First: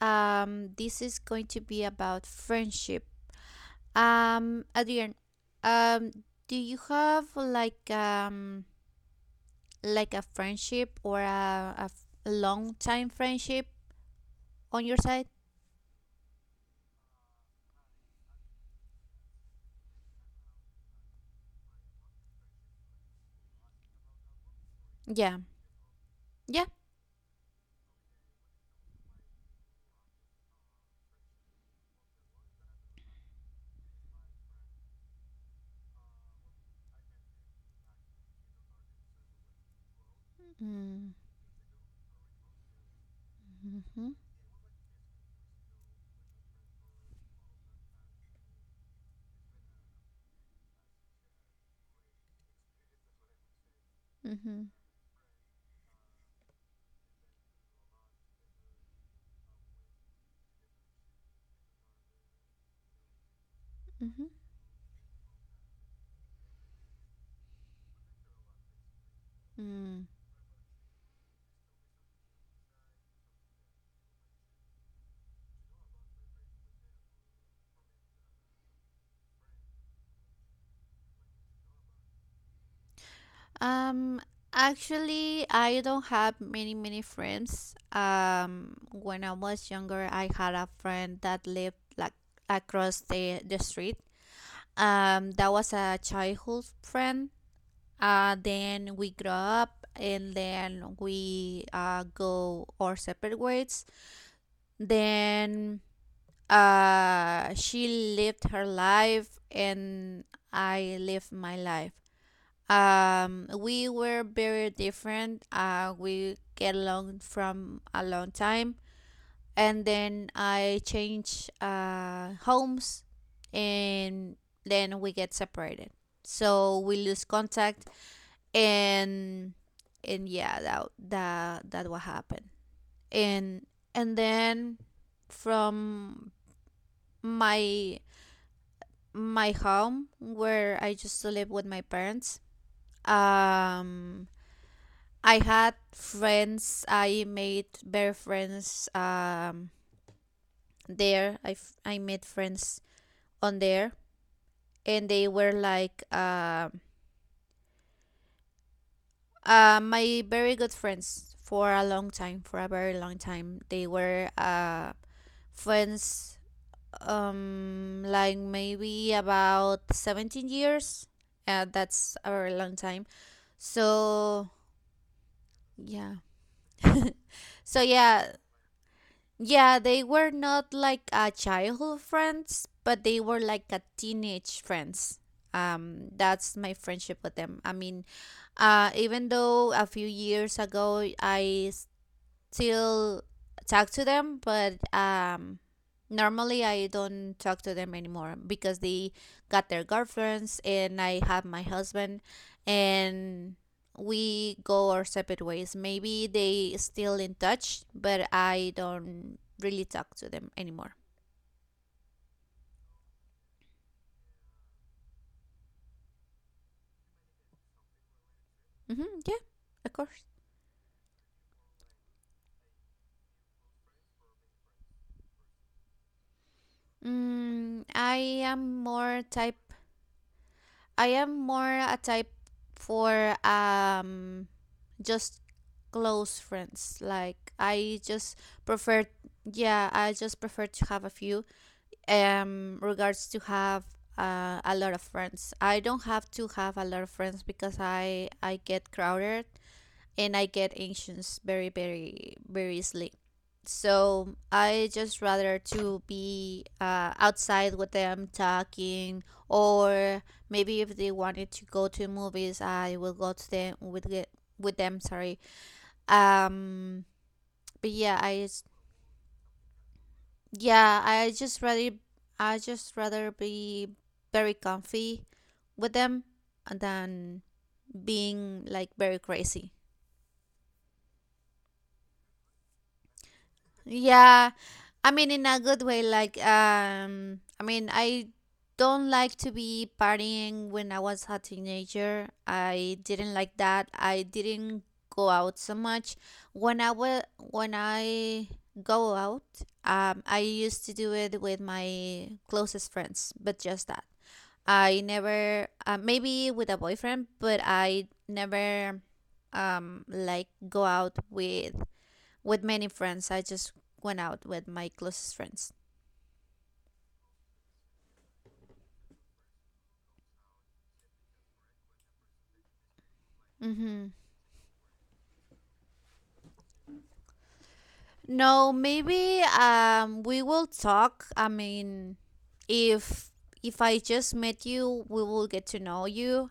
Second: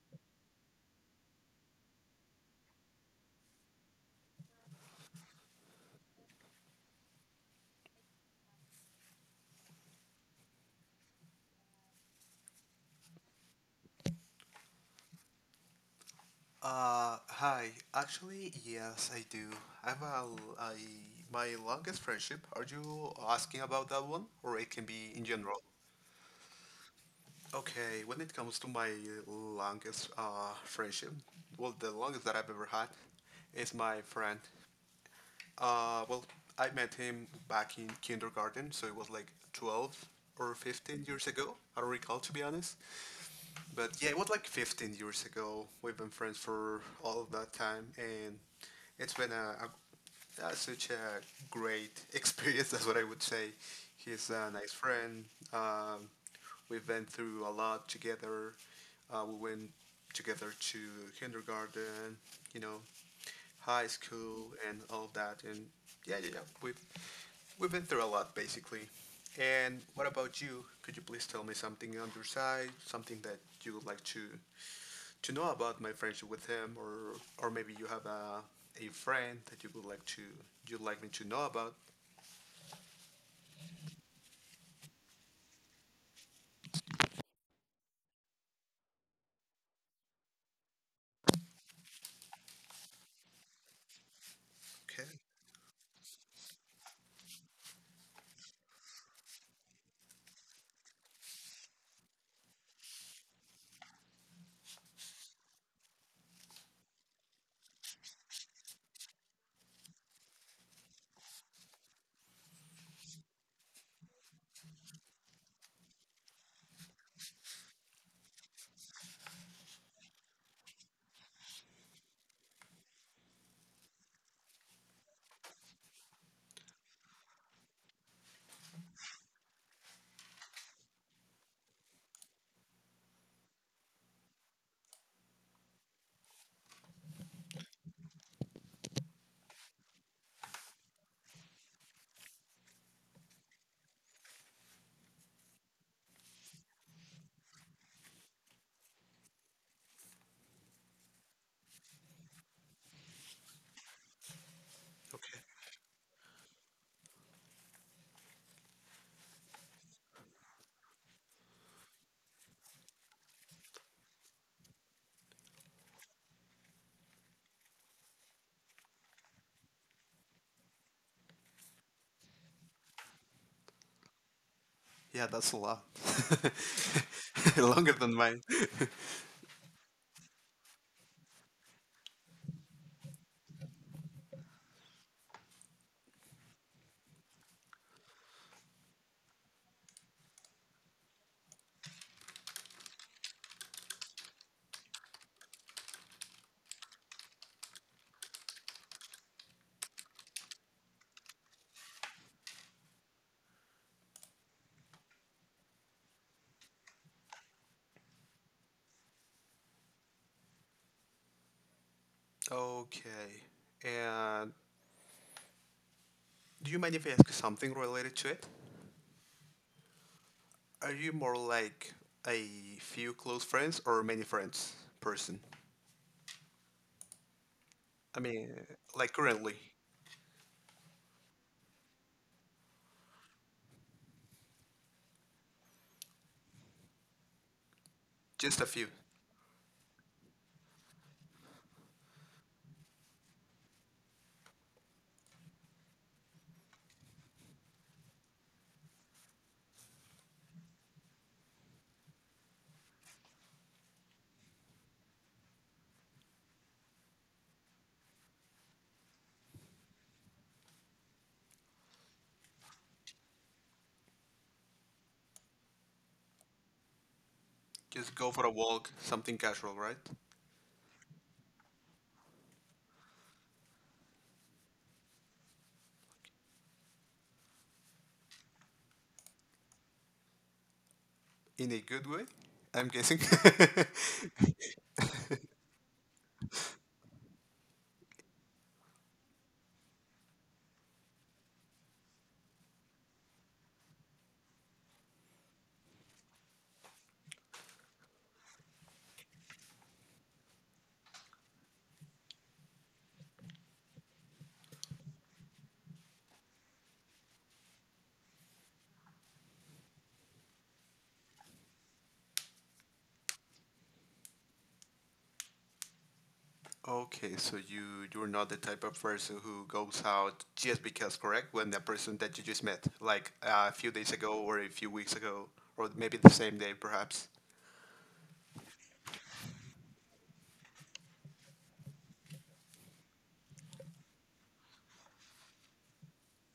This is going to be about friendship. Adrian, um, do you have like like a friendship or a long time friendship on your side? Hi. Actually, yes, I do. I've a, l- I, my longest friendship. Are you asking about that one, or it can be in Yeah, general? yeah. Okay, when it comes to my longest friendship, well, the longest that I've ever had is my friend. Uh, well, I met him back in kindergarten, so it was like 12 or 15 Mm-hmm. years ago. I don't recall, to be honest. But Mm-hmm. yeah, it was like 15 years ago. We've been friends for all of that time, and it's been a such a great experience. That's what I would say. He's a Mm-hmm. nice friend. Um, we've been through a lot together. We went together to kindergarten, you know, high Mm-hmm. school, and all of that. And yeah, yeah, yeah. We've been through a lot basically. And Mm-hmm. what about you? Could you please tell me something on your side, something that you would like to know about my friendship with him, or maybe you have a friend that you would like to you'd like me to know about. Um, Actually, I don't have many friends. When I was younger, I had a friend that lived like across the street. Okay, That was a childhood friend. Then we grew up and then we go our separate ways. Then she lived her life and I lived my life. We were very different. We get along from a long time, and then I changed homes, and then we get separated. So we lose contact, and yeah, that what happened. And and then from my my home where I used to live with my parents, um I had friends. I made better friends there. I made friends on there, and they were okay. like my very good friends for a long time. For a very long time, they were friends like maybe about 17 years that's a very long time so Yeah, that's a lot. yeah so Longer than yeah. mine. Yeah, they were not like a childhood friends, but they were like a teenage friends. That's my friendship with them. I mean, even though a few years ago I still talk to them, but normally I don't talk to them anymore because they got their girlfriends and I have my husband and we go our separate ways. Maybe they still in touch, but I don't really talk to them anymore. Okay. And do you mind if I ask something related to it? Yeah, of course. Are you more like a few close friends or many friends person? I I mean, am like more currently, type. I am more a type for just close friends. Like I just just a few. prefer yeah, I just prefer to have a few regards to have a lot of friends. I don't have to have a lot of friends because I get crowded and I get anxious very easily. So I just rather to be outside with them talking or maybe if they wanted to go to movies, I will go to them with them, sorry, um, but Just yeah, go for a walk, something casual, right? yeah. I just rather I just rather be very comfy with them than being like very crazy. In a good way, I'm guessing. Yeah. I mean, in a good way, like, I mean, I don't like to be partying when I was a teenager. I didn't like that. I didn't go out so much. When I go out, I used to do it with my closest friends, but just that. I never, maybe with a boyfriend, but I never, like go out with many friends. I just went out with my closest friends. Okay, so you're not the type of person who goes out just because, correct? When the person that you just met, like a few days Mm-hmm. ago or a few weeks ago, or maybe the same day, perhaps. No, maybe we will talk. I mean, if if I just met you, we will get to know you,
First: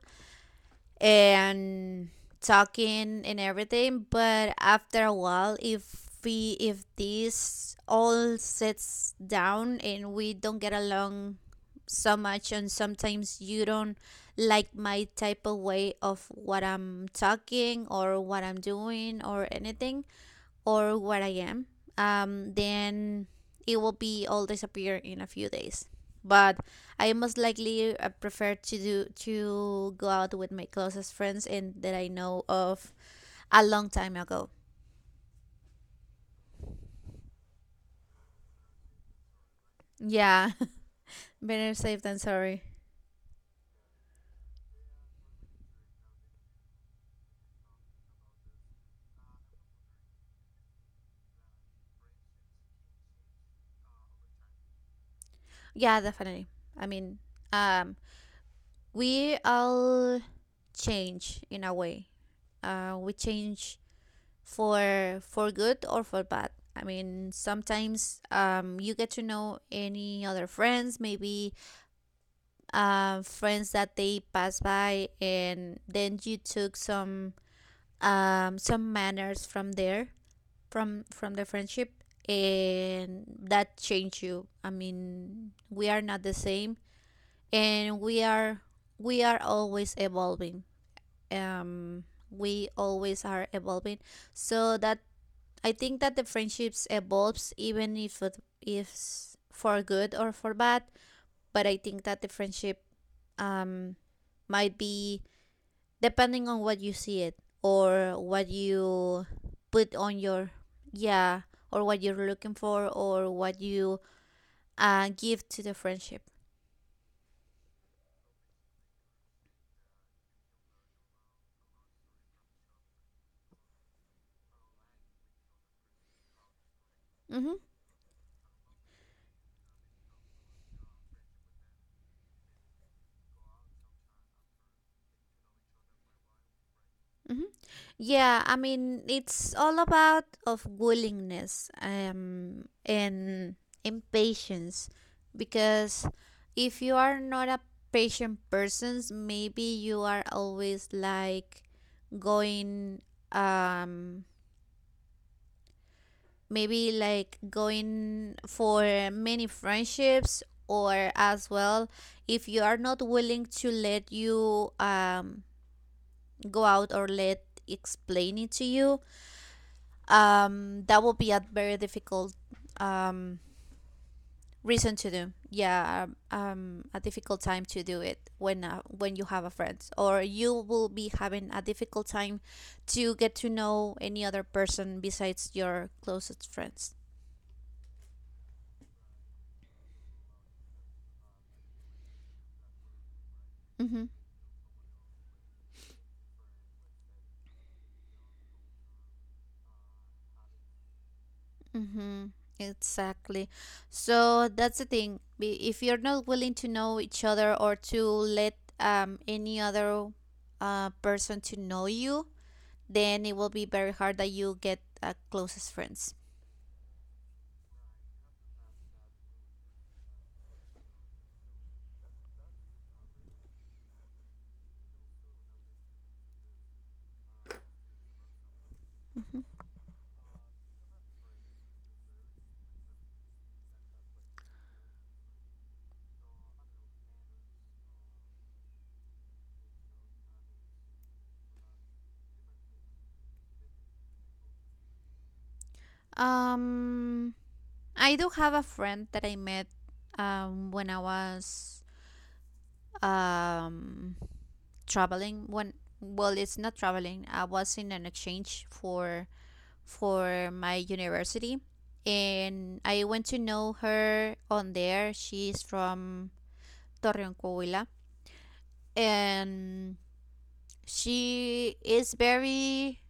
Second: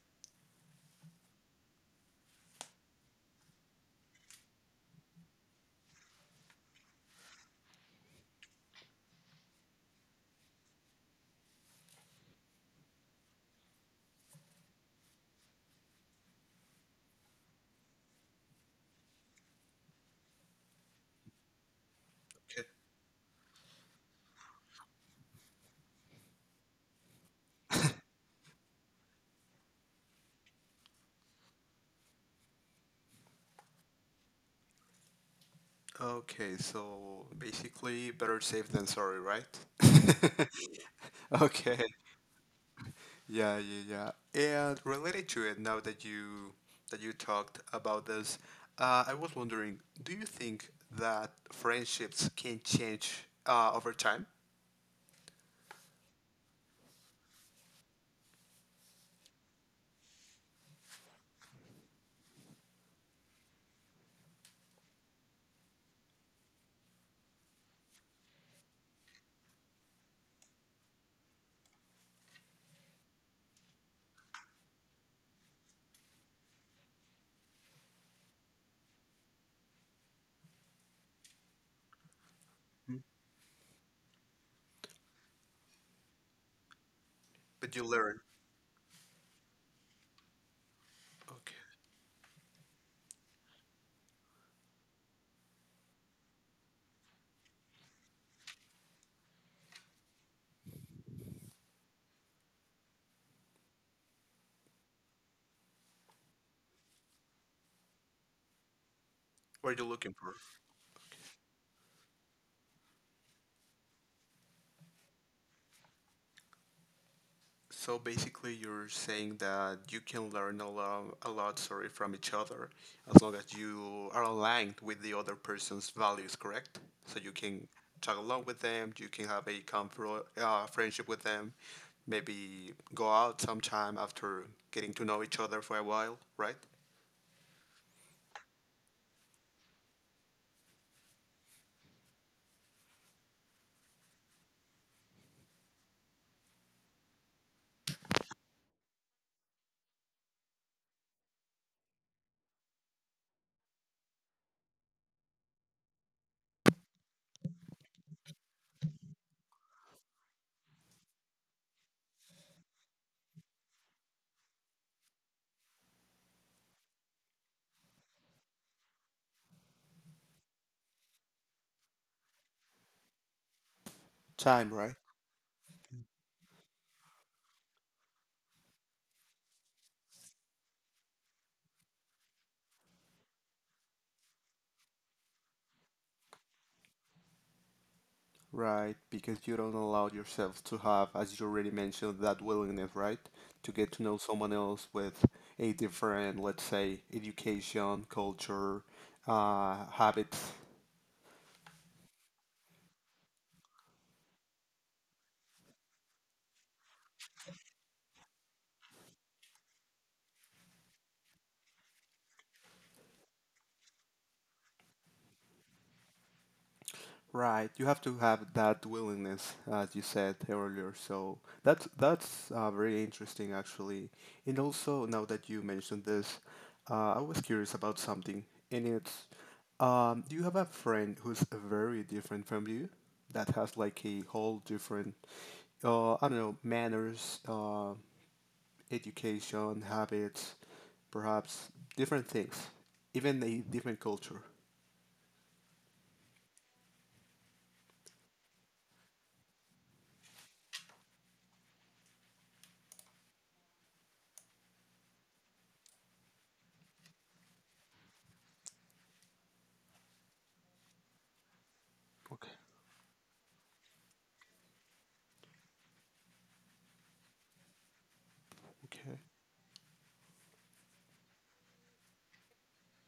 and talking and everything. But after a while, if we if this all sits down and we don't get along so much, and sometimes you don't like my type of way of what I'm talking or what I'm doing or anything or what I am, Okay. then it will be all disappear in a few days. But I most likely prefer to do to go out with my closest friends and that I know of a long time ago. Okay, so basically, better safe than sorry, right? Yeah, better Okay. safe than sorry. Yeah, yeah, yeah. And related to it, now that you talked about this, I was wondering, do you think that friendships can change over time? Yeah, definitely. I mean, um, we all change in a way. We change for good or for bad. I mean, sometimes you get to know any other friends, maybe friends that they pass by, and then you took some manners from there, from the friendship, and that changed you. I mean, we are not the same, But you and learn. We are always evolving. Okay. Um, we always are evolving, so that I think that the friendships evolves even if it is for good or for bad, but I think that the friendship um might be depending on what you see it or what you What are you put looking on for? your yeah, or what you're looking for or what you give to the friendship. So basically, you're saying that you can learn a lot, sorry, from each other as long as you are aligned with the other person's values, correct? So you Mhm. can tag along with them, you can have a comfort, friendship with them, maybe go out sometime after getting to know each other for a while, right? hmm Yeah, I mean, it's all about of willingness and impatience, because if you are not a patient person, maybe you are always like going um maybe like going for many friendships, or as well if you are not willing to let you go out or let explain it to you, that will be a very difficult um Time, reason right? to do, yeah, a difficult time to do it when you have a friend, or you will be having a difficult time to get to know any other person besides your closest friends. Right, because you don't allow yourself to have, as you already mentioned, that willingness, right? To get to Mm-hmm. know someone else with a different, let's say, education, culture, habits. Mm-hmm. Exactly. So that's the thing. If you're not willing to know each other or to let any other person to know you, then it will be very hard that you get closest friends. Right, you have to have that willingness, as you said earlier. So that's very interesting, actually. And also, now that you mentioned this, I was curious about something, and it's, Mhm. Do you have a friend who's very different from you, that has like a whole different, I don't know, manners, education, habits, perhaps different things, even a different culture? Um, I do have a friend that I met when I was um, traveling. When, well, it's not traveling. I was in an exchange for my university, Okay. and I went to know her on there. She's from Torreon, Coahuila, Okay, and she is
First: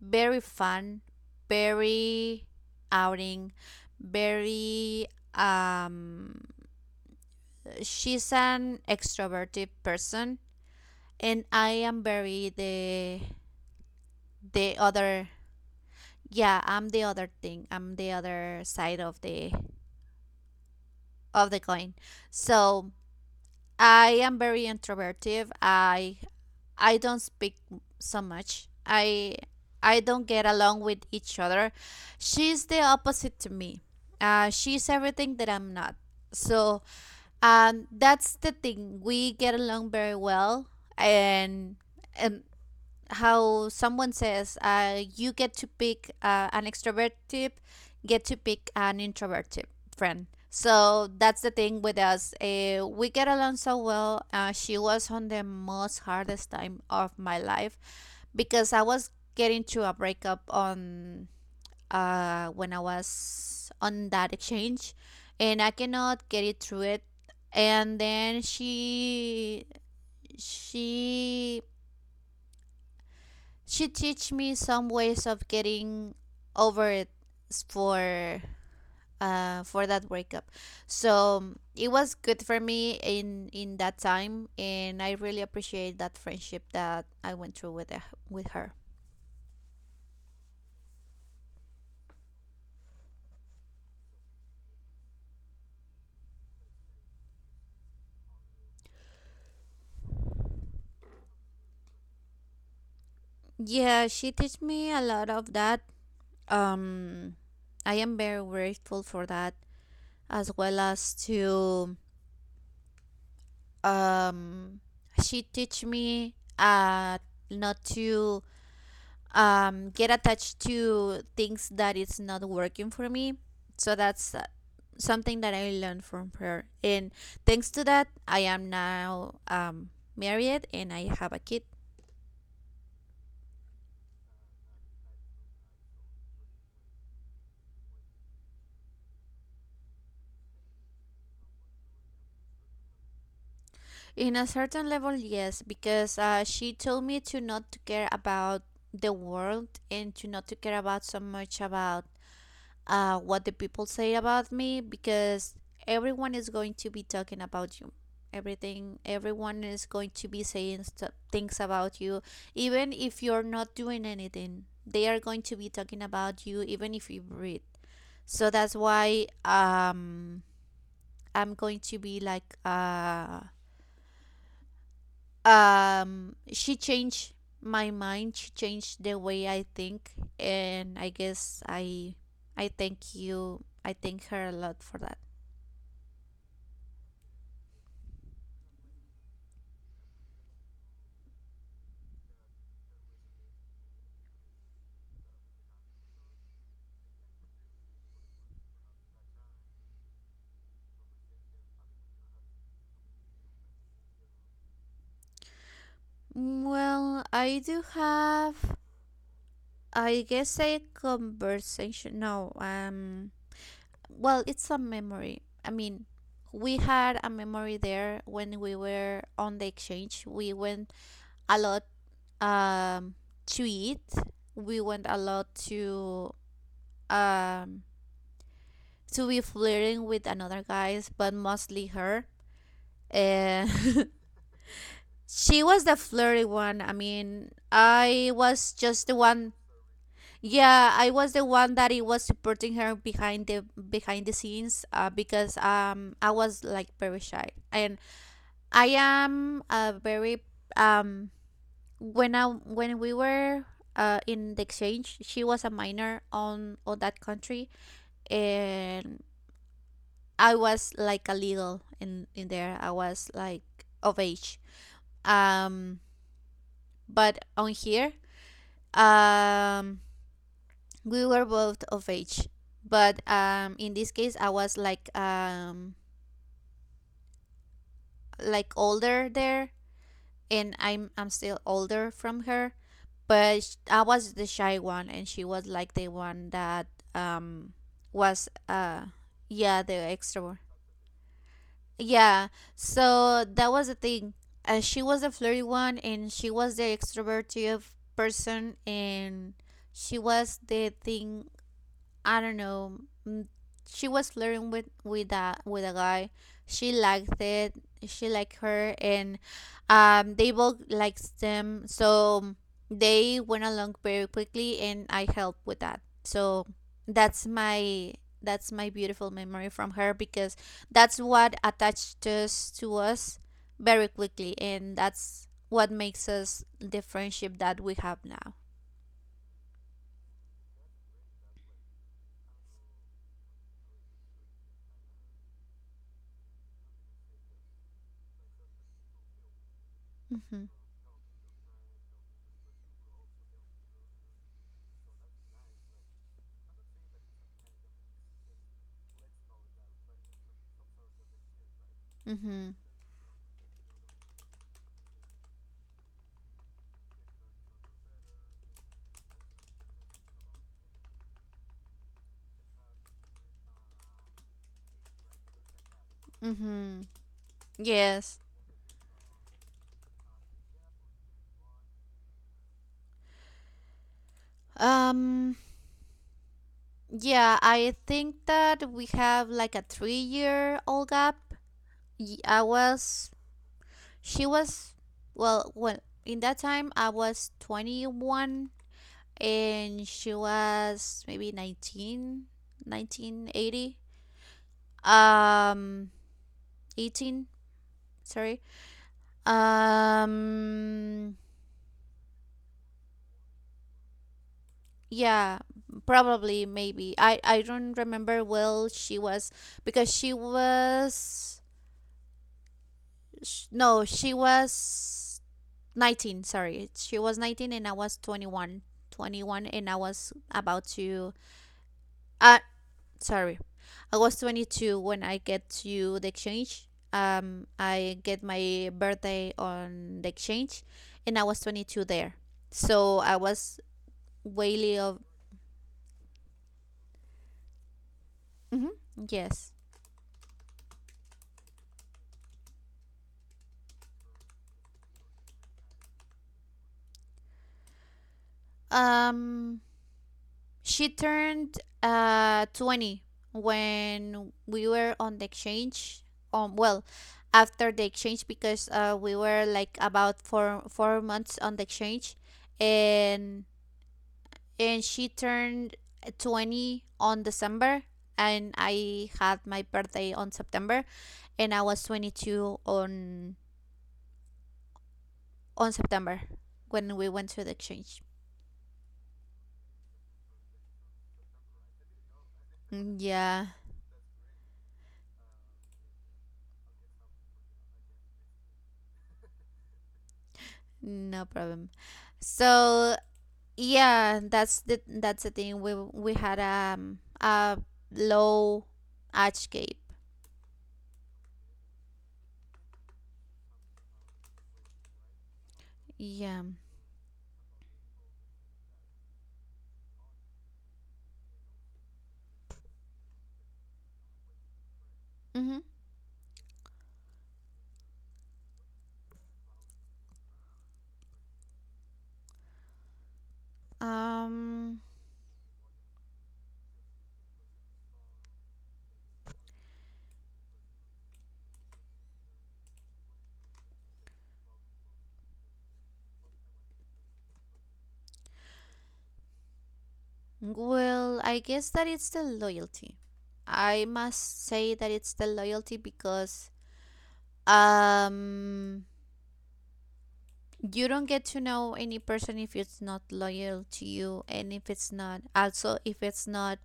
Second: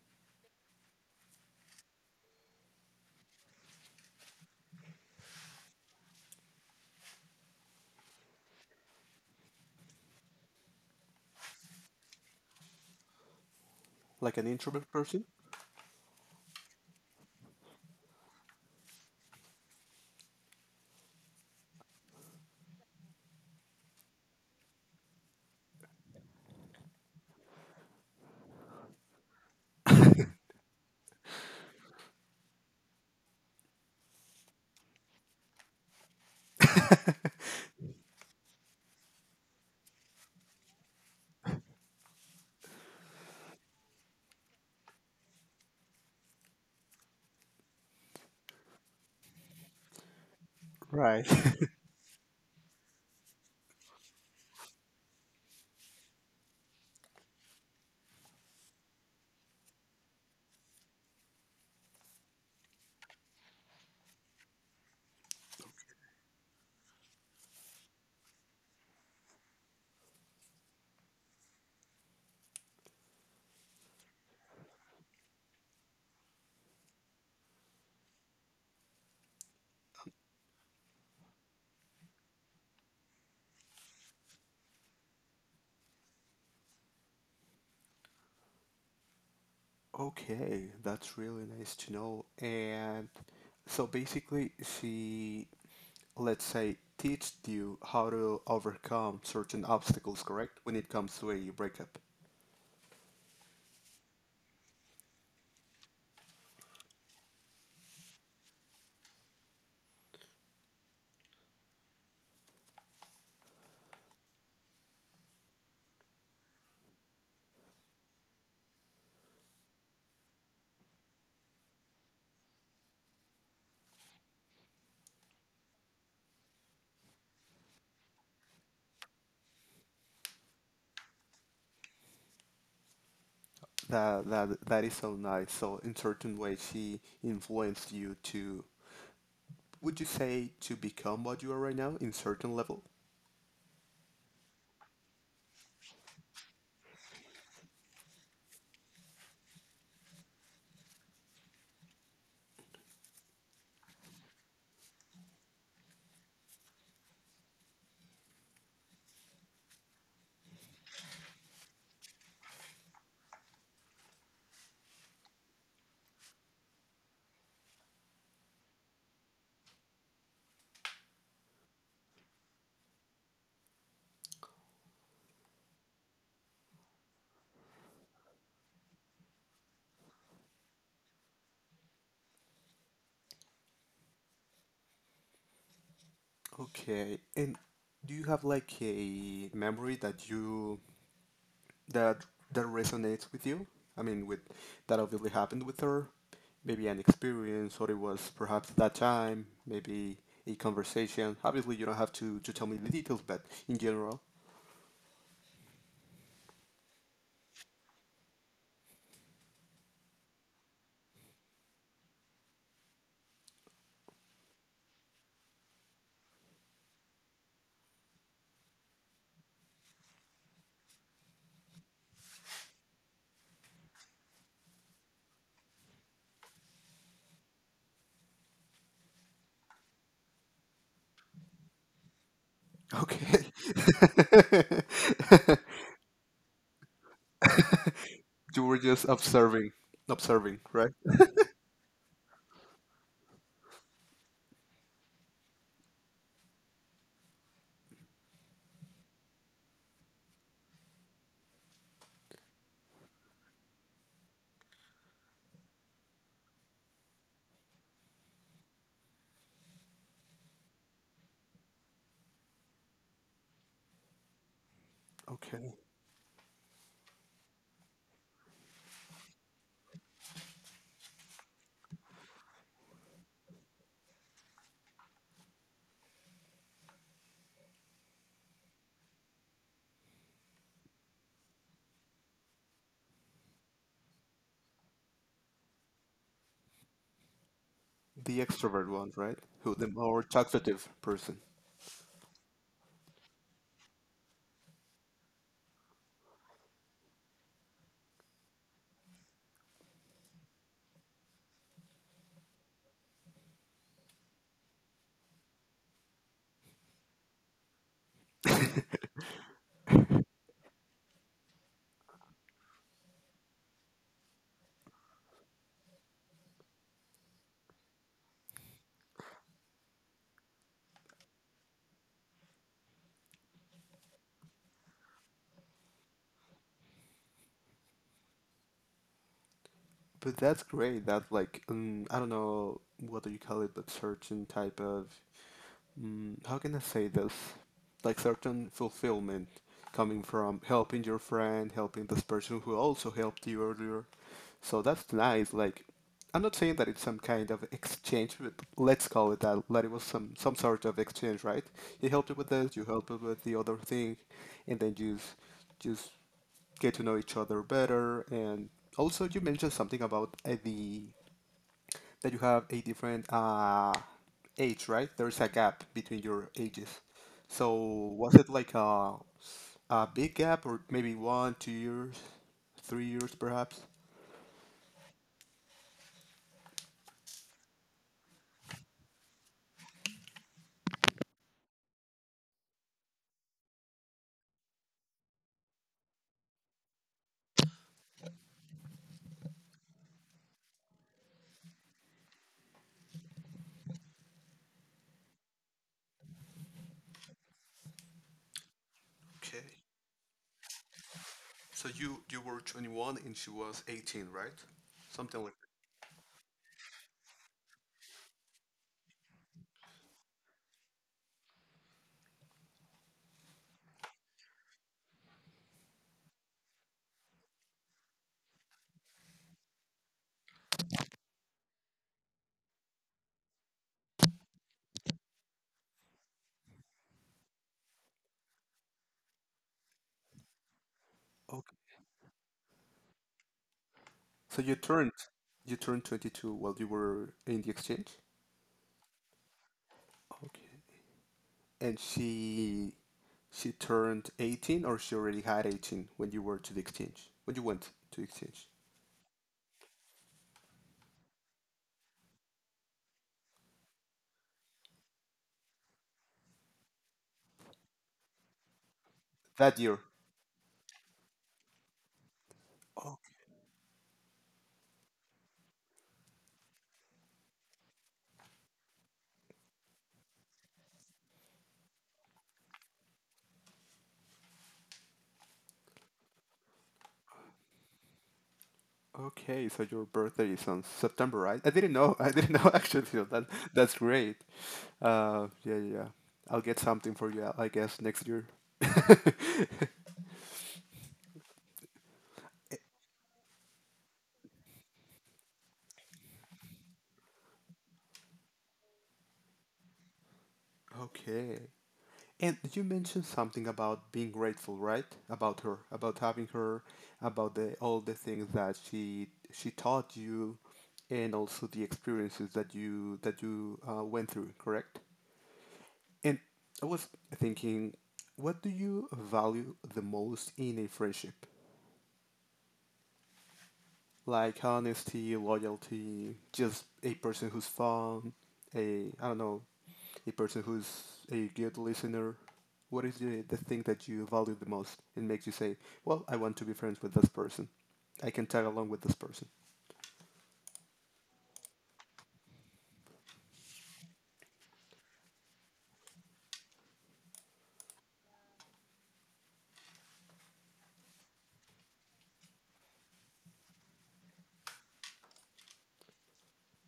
very fun, very outing, very um she's an extroverted person, and I am very like an the introvert person? other. Yeah, I'm the other thing. I'm the other side of the coin. So I am very introverted. I don't so much. I don't get along with each other. She's the opposite to me. She's everything that I'm not. So that's the thing. We get along very well, and and how someone says you get to pick an extrovert tip get to pick an introvert tip friend. So Right. that's the thing with us. We get along so well. She was on the most hardest time of my life, because I was getting to a breakup on when I was on that exchange, and I cannot get it through it. And then she she teach me some ways of getting over it for for that breakup. So it was good for me in that time, and I really appreciate that friendship that I went through with with her. Okay, that's really nice to know. And so basically, she, let's say, teached you how to overcome certain obstacles, correct? When it comes to a breakup. Yeah, she teach me a lot of that. um I am very grateful for that, as well as to um she teach me not to get attached to things that is not working for me. So that's something that I learned from prayer. And thanks to that, I am now married and I have a kid. That is so nice. So in certain ways, she influenced you to, would you say, to become what you are right now in certain level? In a certain level, yes, because she told me to not to care about the world, and to not to care about so much about what the people say about me, because everyone is going to be talking about you. Everything, everyone is going to be saying things about you, even if you're not doing anything. They are going to be talking about you, even if you breathe. So that's why I'm going to be like she changed my mind. She changed the way I think, and I guess I thank you, I thank her a lot for that. Okay. And do you have like a memory that that resonates with you? I mean, with that obviously happened with her. Maybe an experience, or it was perhaps that time, maybe a conversation. Obviously, you don't have to tell me the details, but in general, Well, I do have, I guess, a conversation. No, well, it's a memory. I mean, we had a memory there when we were on the exchange. We went a lot um to eat. We went a lot um to be flirting with another guys, but mostly her. okay. And she was the flirty one. I mean, I You was were just just the one. observing, observing, right? Yeah, I was the one that it was supporting her behind the scenes because I was like very shy, and I am a very um when I when we were in the exchange, she was a minor on that country. And I was like a little in there. I was like of age. Okay. Um, but on here, um, we were both of age. But in this case, I was like older there, and I'm still older from her. But I was the shy one, and she was like the one that um The was extrovert one, right? Who yeah, the the more extrovert. talkative person. Yeah, so that was the thing. She was the flirty one, and she was the extroverted person, and she was the thing, I don't know. mm, She was flirting with with a guy. She liked it. She liked her, and they both liked them. So they went along very quickly, and I helped with that. So that's my that's my beautiful memory from her, because that's what attached us very quickly, and that's what makes us the friendship that we have now. But that's great. That like I don't know what do you call it, but certain type of mm, how can I say this? Like certain fulfillment coming from Mhm. helping your friend, helping this person who also helped you earlier. So that's nice. Like I'm not saying that it's some kind of exchange, but let's call it that. That it was some sort of exchange, right? You helped it with this, Mhm. you helped it with the other thing, and then you just get to know each other better. And also, you mentioned something about the that you have a different age, right? There's a gap between your ages. Mhm. So was Yes. it like a big gap, or maybe one, 2 years, 3 years, perhaps? Um, yeah, I think that we have like a 3-year old gap. I was, she was, well, in that time I was 21 and she was maybe 19, 1980, um, 18, sorry. Okay. Um, So you were 21 and she was 18, right? Something like yeah, probably, maybe. I don't remember well. She was because she was Sh- No, she was 19, sorry. She was 19 and I was 21. 21, and I was about to, uh sorry. I was 22 when I get to the exchange. I get my birthday on the exchange and I that. was Okay. 22 there. So I was So you way turned of. you turned 22 while you were in the exchange? Mhm, yes. Okay. And she turned 18 or she already had 18 when you were to the exchange, when you went to the exchange Um she turned 20 when we were on the exchange. Well, after the exchange, because we were that like year. about four months on the exchange, Oh, and and she turned 20 on December, and I had my birthday on September, and I was 22 on September when we went to the exchange. okay, so your birthday is on September, right? I didn't know. I didn't know actually. Mm, That yeah, that's great. Yeah, yeah. yeah. I'll get something for you, I guess, next year. no problem. So yeah, that's the thing. We had a low age gap. Okay. And you mentioned something about being grateful, right? About her, about having Yeah. her, about the all the things that she taught you, and also the experiences that you went through, correct? Mm-hmm. And I was thinking, what do you value the most in a friendship? Like Um. honesty, loyalty, just a person who's fun, a I don't know, a person who's a good listener. What is the thing that you value the most and makes you say, "Well, I want to be friends with this person. I can tag along with this person." Well, I guess that it's the loyalty. I must say that it's the loyalty, because um you don't get to know any person if it's not loyal to you, and if it's not also if it's not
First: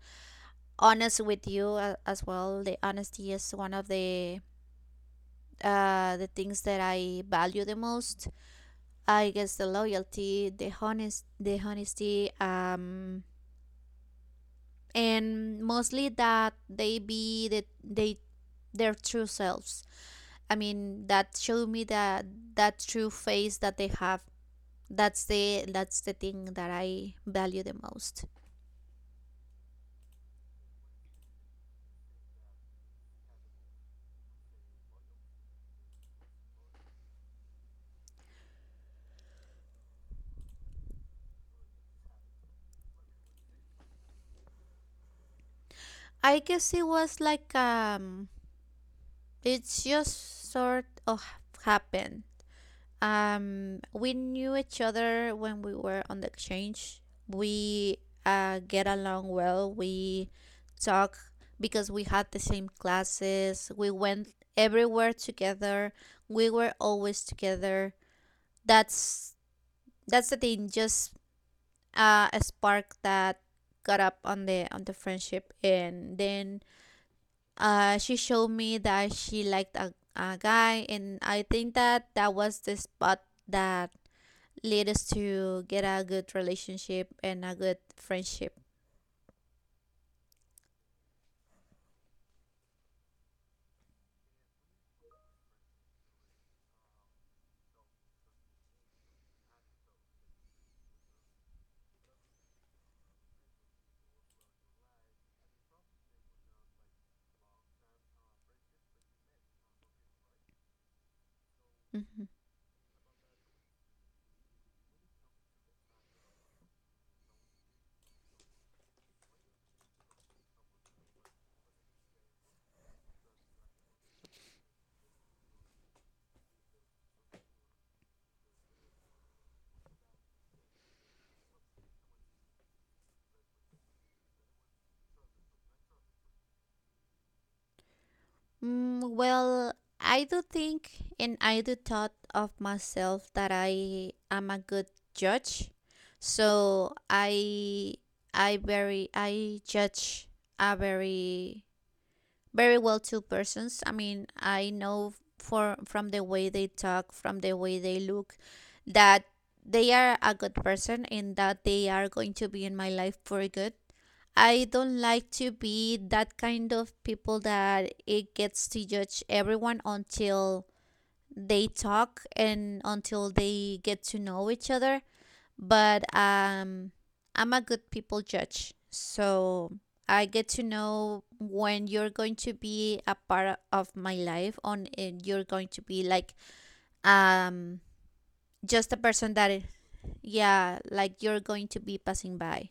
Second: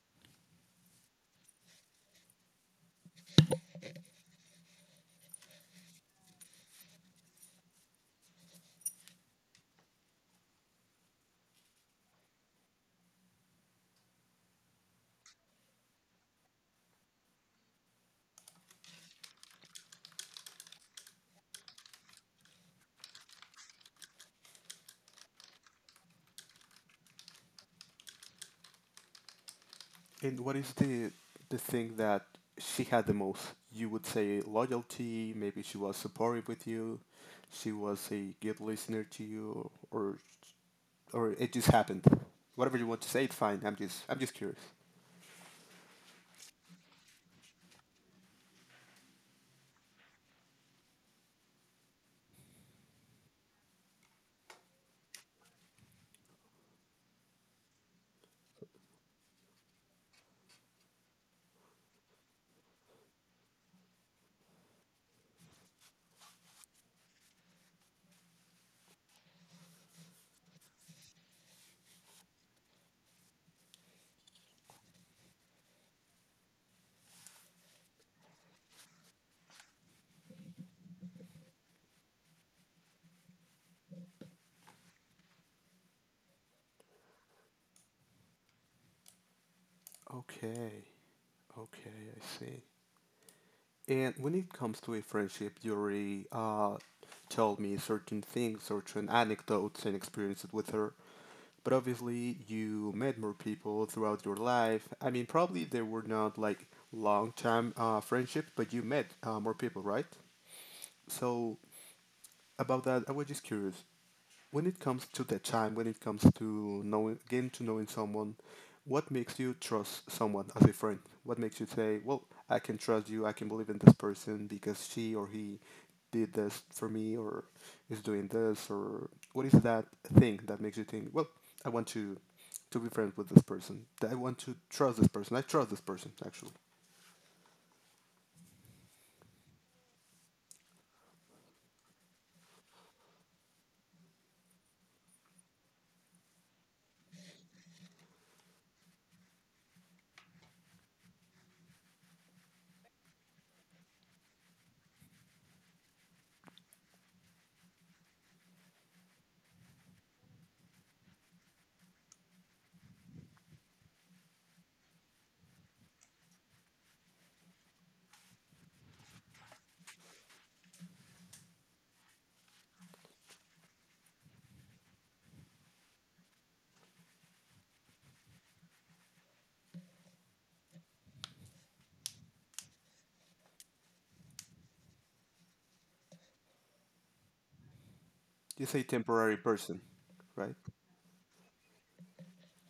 honest with you as well. The honesty is one of the things that I value the most. I guess the loyalty, the honesty, and mostly that they be their true selves. I mean, that show me that true face that they have. That's the thing that I value the most. And what is the thing that she had the most? You would say loyalty. Maybe she was supportive with you. She was a good listener to you, or it just happened. Whatever you want to say, it's fine. I'm just curious. I guess it was like, it's just sort of happened. We knew each other when we were on the exchange. We, get along well. We talk because we had the same classes. We went everywhere together. We were always together. That's that's the thing. Just, a spark that got up on the friendship, and then, she showed me that she liked a guy, and I think that that was the spot that lead us to get a good relationship and a good friendship. Okay, okay, I see. And when it comes to a friendship, you already told me certain things, certain anecdotes and experiences with her. But obviously, you met more people throughout your life. I mean, probably they were not like long-time friendships, but you met more people, right? So, Mhm. about that, I was just curious. When it comes to that time, when it comes to knowing, getting to knowing someone, what makes you trust someone as a friend? What makes you say, "Well, I can trust you. I can believe in this person because she or he did this for me, or is doing this, or what is that thing that makes you think, well, I want to be friends with this person. That I want to trust this person. I trust this person actually. Mm, well, I do think and I do thought of myself that I am a good judge. So I judge a very, very well two persons. I mean, I know for from the way they talk, from the way they look that they are a good person and that they are going to be in my life for good. I don't like to be that kind of people that it gets to judge everyone until they talk and until they get to know each other. But, I'm a good people judge, so I get to know when you're going to be a part of my life, on and you're going to be like, um You say just a person temporary that, person, right? yeah, like you're going to be passing by.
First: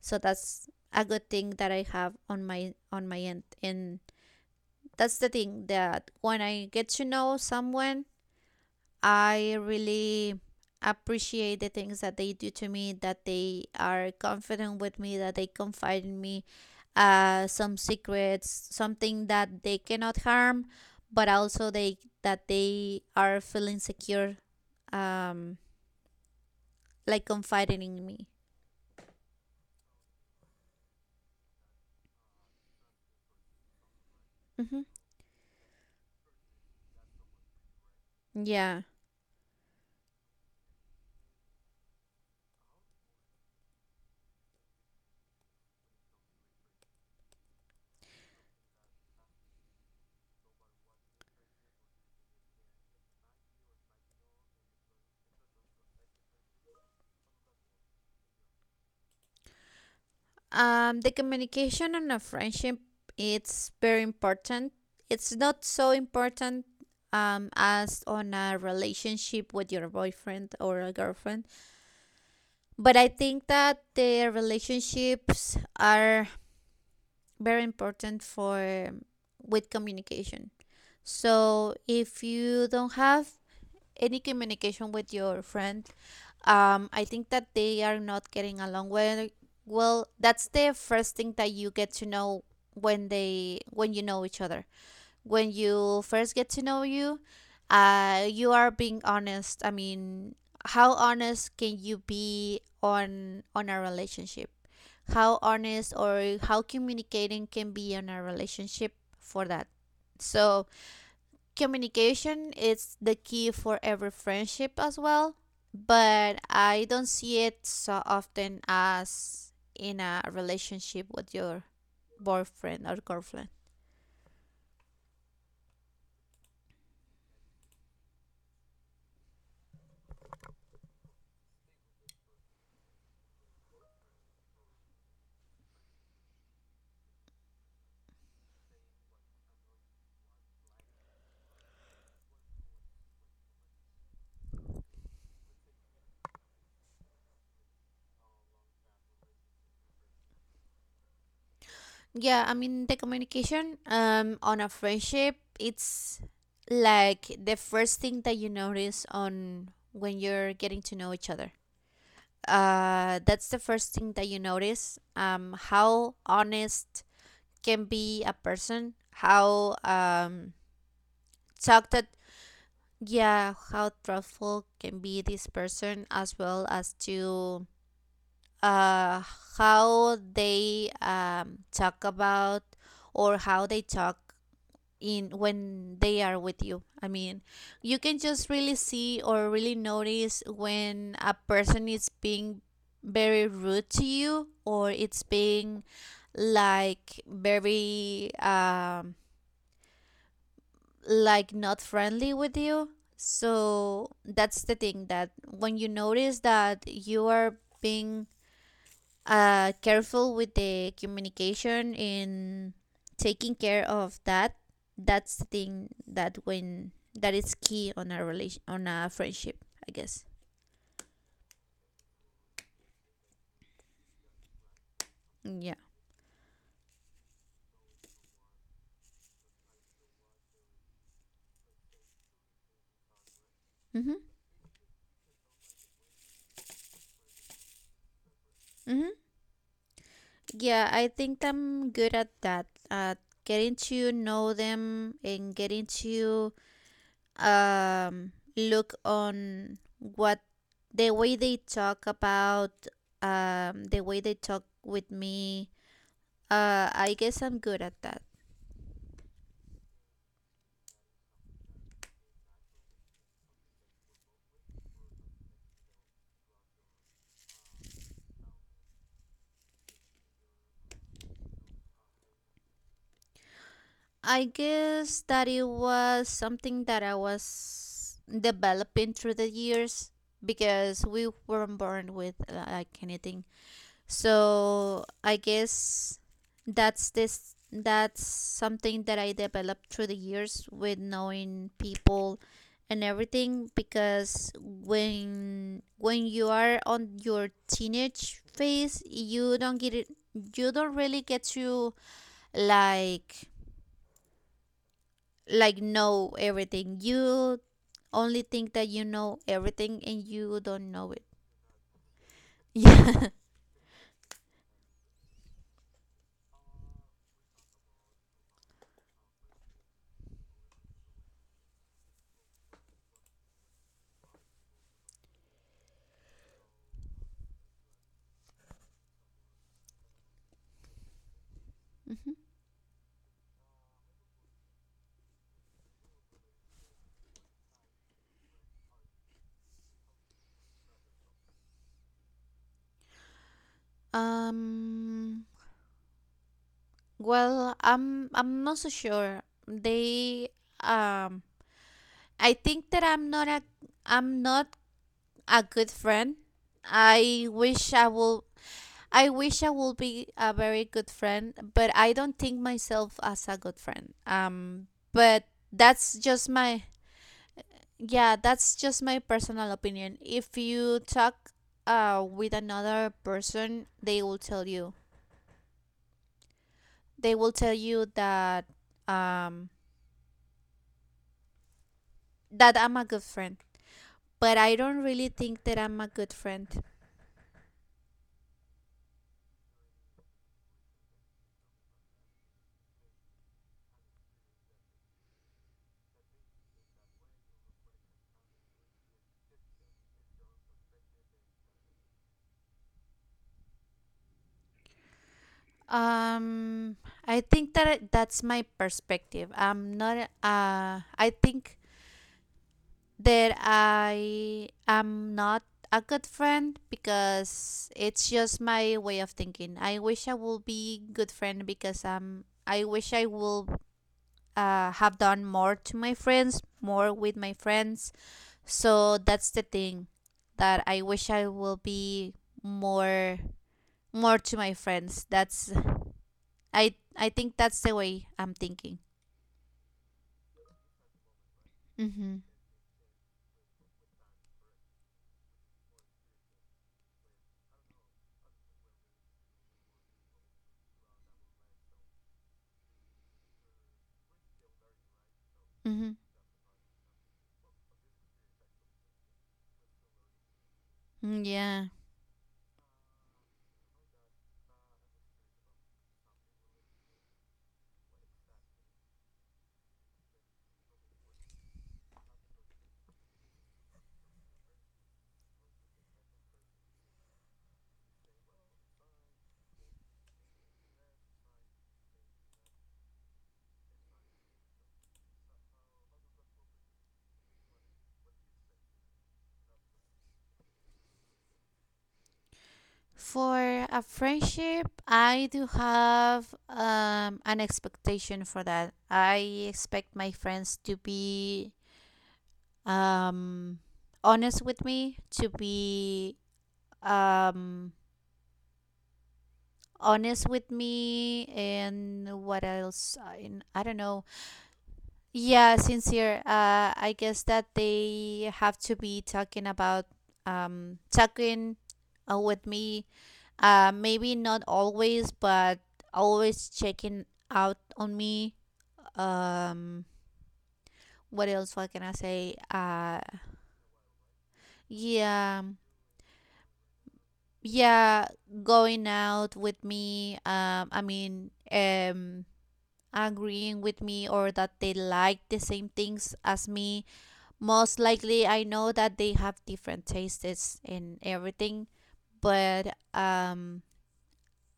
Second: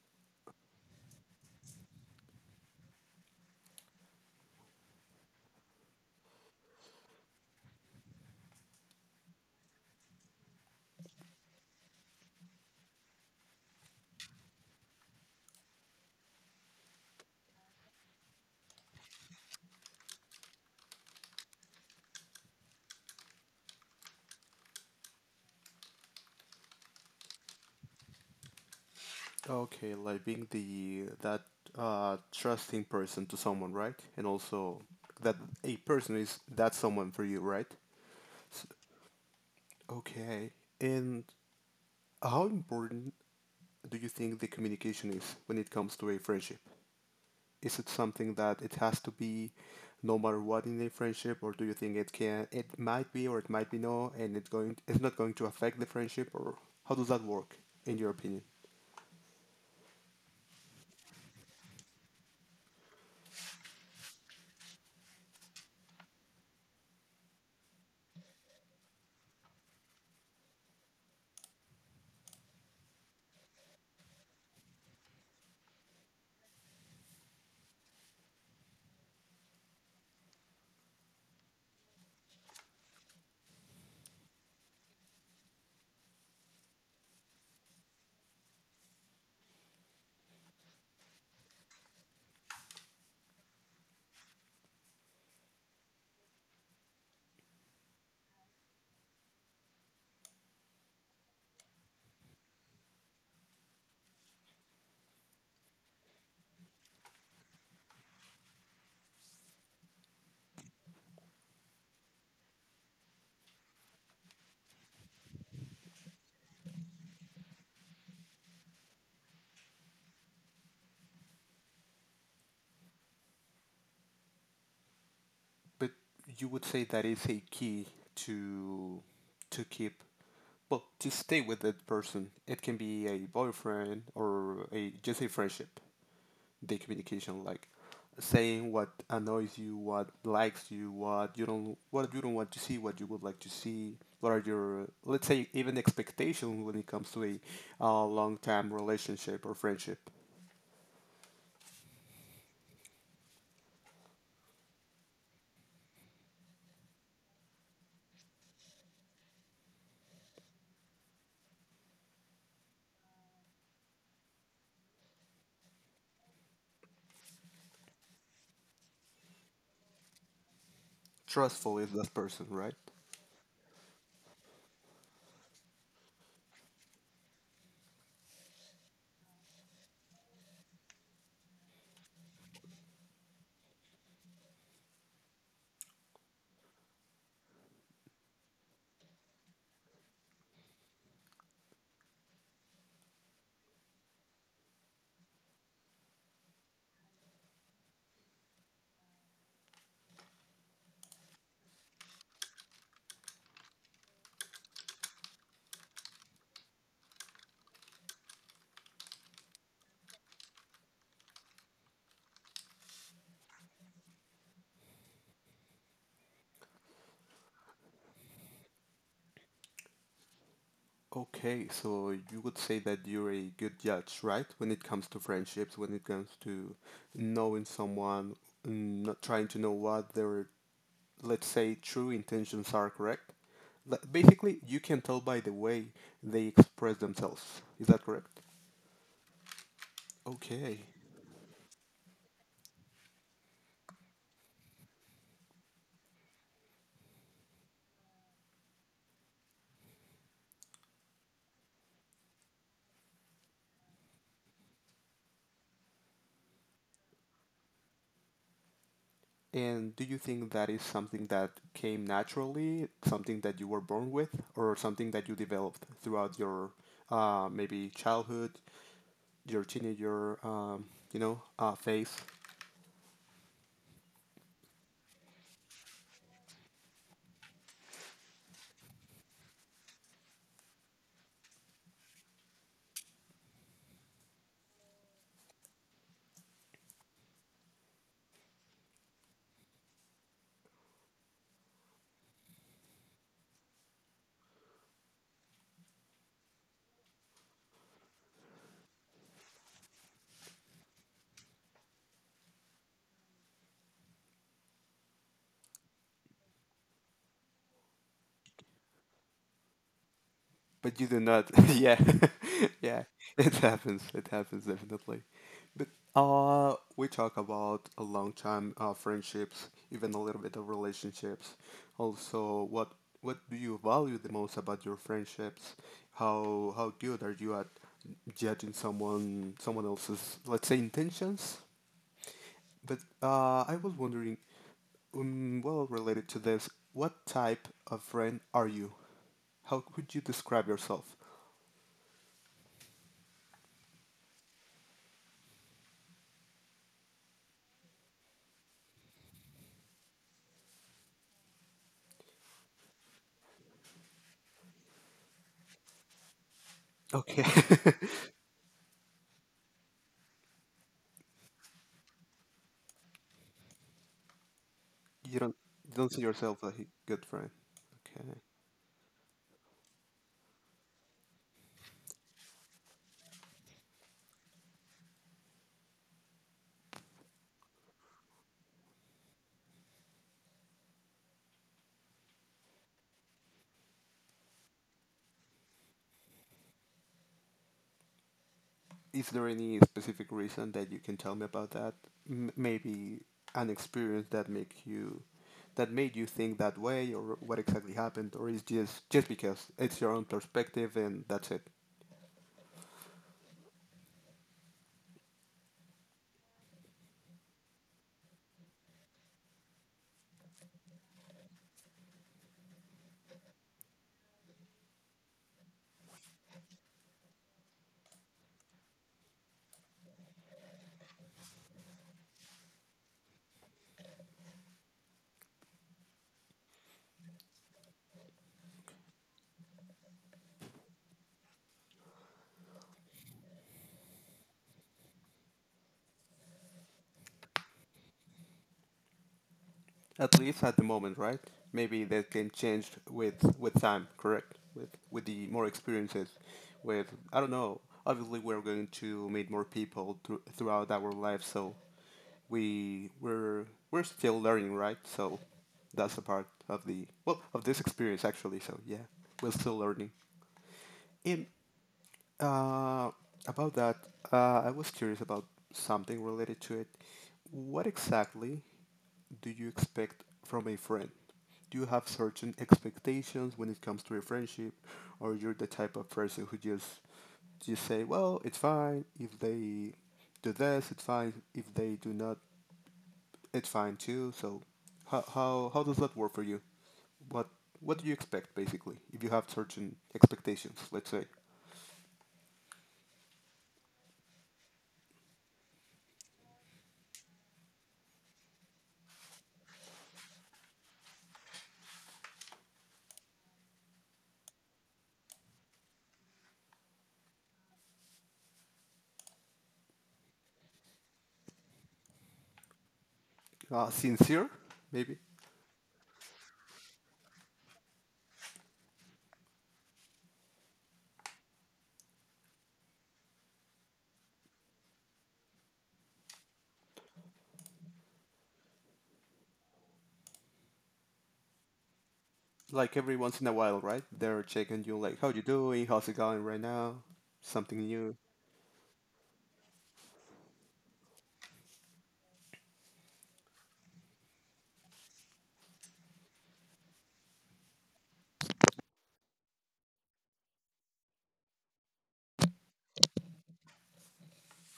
So that's a good thing that I have on my end, and that's the thing that when I get to know someone, I really appreciate the things that they do to me, that they are confident with me, that they confide in me, some secrets, something that they cannot harm, but also they that they are feeling secure, um, like confiding in me. Okay, like being the that trusting person to someone, right? And Hmm, also that a person is that someone for you, right? S yeah. okay. And how important do you think the communication is when it comes to a friendship? Is it something that it has to be no matter what in a friendship, or do you think it might be or it might be no, and it's not going to affect the friendship, or how does that work in your opinion? The communication on a friendship, it's very important. It's not so important, as on a relationship with your boyfriend or a girlfriend, but I think that the relationships are very important for with communication. So if you don't have any communication with your friend, I think that they are not getting along well. Well, that's the first thing that you get to know when you know each other. When you first get to know you, you are being honest. I mean, how honest can you be on a relationship? How honest, or how communicating can be on a relationship for that? So communication is the key for every friendship as well, but I don't see it so often as in a relationship with your boyfriend or girlfriend. But you would say that is a key to to keep well to stay with that person. It can be a boyfriend or a just a friendship. The communication, like saying what annoys you, what likes you, what you don't want to see, what you would like to see. What are your let's say even expectations when it comes to a, long time relationship or friendship? Yeah, I mean the communication, on a friendship, it's like the first thing that you notice on when you're getting to know each other. That's the first thing that you notice, how honest can be a person, how, Trustful talk is that, that person, right? yeah, how truthful can be this person, as well as to, uh how they, talk about, or how they talk in when they are with you. I mean, you can just really see or really notice when a person is being very rude to you, or it's being like very, like not friendly with you. So that's the thing, that when you notice that you are being, careful with the communication in taking care of that, that's the thing that when that is key on a relation on a friendship, I guess. Okay, so you would say that you're a good judge, right? When it comes to Yeah. friendships, when it comes to knowing someone, mm, not trying to know what their, let's say, true intentions are, correct? Li- Mhm. Basically, you can tell by the way they express themselves. Is that correct? Mhm. Okay. Yeah, I think I'm good at that. At getting to know them and getting to, look on what the way they talk about, the way they talk with me. I guess I'm good at that. And do you think that is something that came naturally, something that you were born with, or something that you developed throughout your maybe childhood your teenager, you know, phase, I guess that it was something that I was developing through the years, because we weren't born with, like, anything. So I guess that's something that I developed through the years with knowing people and everything, because when you are on your teenage phase, you don't get it, you don't really get to, like, know everything. You only think that you know everything and you don't but you know do it. not. yeah, yeah, Yeah. it happens. It happens definitely. But we talk about a long time friendships, even a little bit of relationships. Also, what do you value the most about your friendships? How good are you at judging someone else's let's say intentions Mhm. But I was wondering, well, related to this, what type of friend are you? How would you describe yourself? Um Well, I'm not so sure. They, um I think that I'm not a good friend. Okay. I wish I will I wish I will be a very good friend, but I don't think myself as a good friend. Um you but don't you don't that's see just yourself as my a good friend. yeah, Okay. that's just my personal opinion. If you talk, with another person, they will tell you. They will tell you um that I'm a good friend, but I don't really think that I'm a good friend. Is there any specific reason that you can tell me about that? M- maybe an experience that make you that made you think that way, or what exactly happened, or is just because it's your own perspective and that's it. Um, I think that that's my perspective. I'm not. I think that I am not a good friend because it's just my way of thinking. I wish I would be good friend, because, I wish I will, have done more to my friends, more with my friends. So that's the thing that I wish I will be more more to my friends. That's I think that's the way I'm thinking. At least at the moment, right? Maybe that Mhm. can change with time, correct? With the more experiences, with I don't know. Obviously, we're going to meet more people throughout our life, so we're we're still learning, right? So Mhm. that's a part of the well of this experience actually. So yeah, we're still learning. Mm, And yeah. uh, about that, I was curious about something related to it. What exactly do you expect from a friend? Do you have certain expectations when it comes to a friendship, or you're the type of person who just say, "Well, it's fine if they do this, it's fine if they do not, it's fine too." So, how does that work for you? What what do you expect basically if you have certain expectations? Let's say. For a friendship, I do have, an expectation for that. I expect my friends to be, um honest with me, to be, um honest with me, and what else, I don't know. Sincere, maybe. Yeah, sincere. I guess that they have to be talking about, talking, with me. Maybe not always, but always checking out on me. Um, what else? What can I say? Like every once in a while, right? They're checking you, like, how you Yeah, doing? How's it going right now? Something new. yeah, going out with me. I mean, agreeing with me, or that they like the same things as me. Most likely, I know that they have different tastes in everything, but,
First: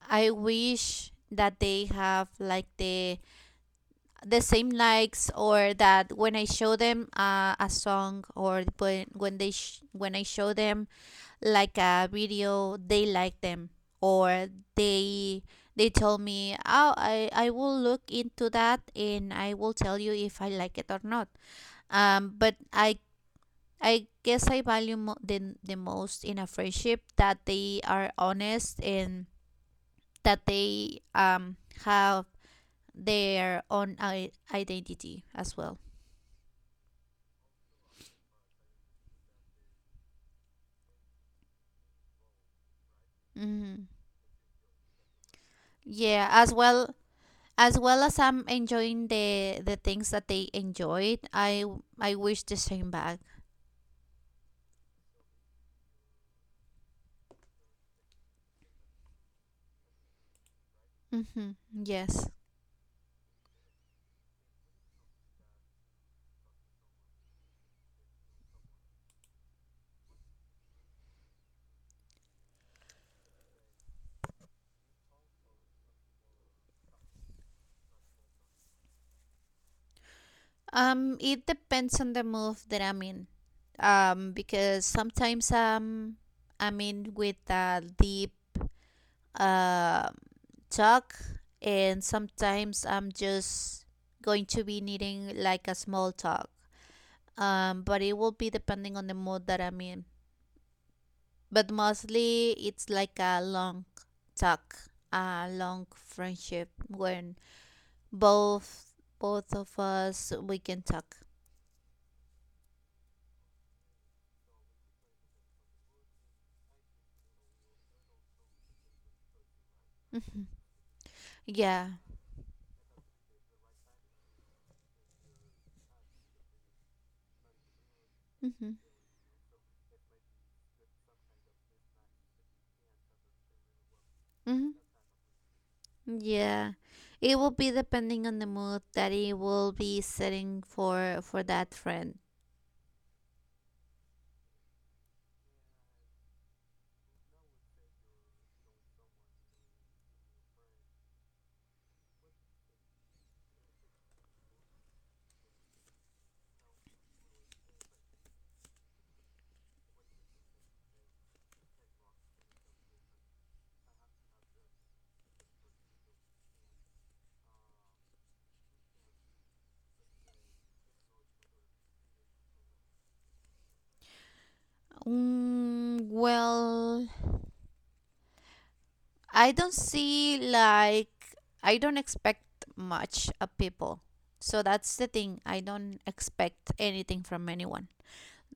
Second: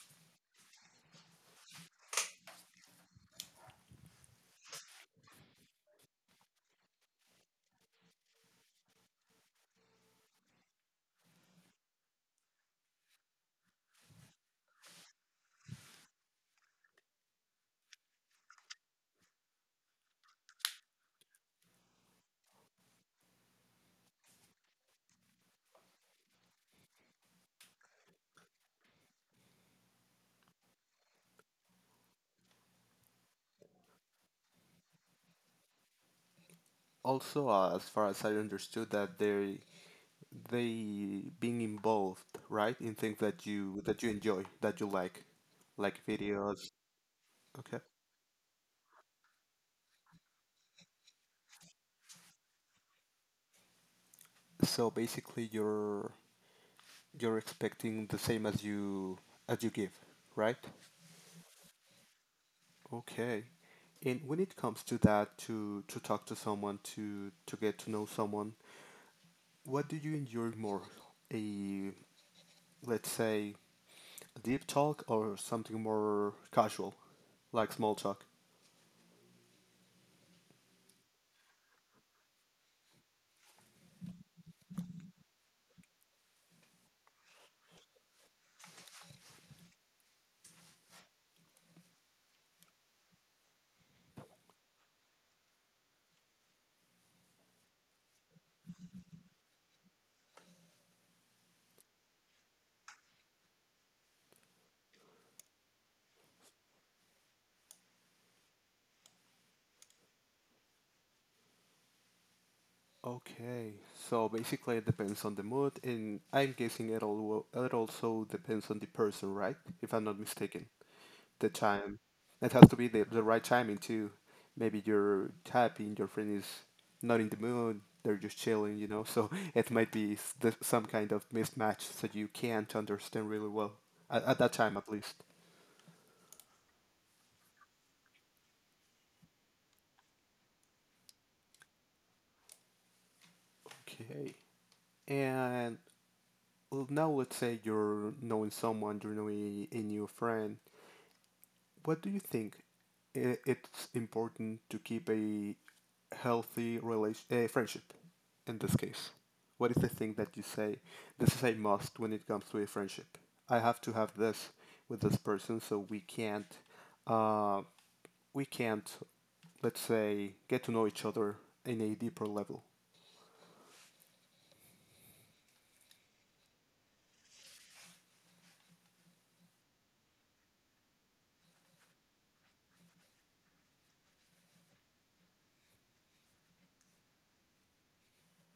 I wish that they have like the same likes, or that when I show them, a song, or when I show them like a video, they like them, or they they tell me, oh, I will look into that and I will tell you if I like it or not. But I guess I value the most in a friendship, that they are honest, and that they, have their own identity as well. Also, as far as I understood, that they being involved, right, in things that you Hmm. that you enjoy, that you like Yeah, videos. As Okay. well as I'm enjoying the things that they enjoyed, I wish the same back. So basically, you're expecting the same as you give, right? Hmm. Yes. Okay. And when it comes to that, to talk to someone, to get to know someone, what do you enjoy more? A, let's say, a deep talk or something more casual, like small talk? It depends on the mood that I'm in. Because sometimes, I'm in with a deep, um talk, and sometimes I'm just going to be needing like a small talk. But it will be depending on the mood that I'm in. But mostly it's like a long talk, a long friendship, when both both of us we can talk. Okay, so basically it depends on the mood, and I'm guessing it all, it also depends on the person, right? If I'm not Hmm, mistaken, the yeah. time. It has to be the right timing too. Maybe you're happy and your friend is not in the mood. They're just Hmm. chilling, you know. So it might be some kind of mismatch, so you can't understand really well at that Hmm, time, at least. yeah, it will be depending on the mood that it will be setting for that friend. Okay. And now let's say you're knowing someone, you're knowing a new friend. What do you think it's important to keep a healthy relation, a friendship in this case? What is the thing that you say, this is a must when it comes to a friendship? I have to have this with this person so uh, we can't, let's say, get to know each other in a deeper level. Mm, well, I don't see like I don't expect much of people. So that's the thing. I don't expect anything from anyone.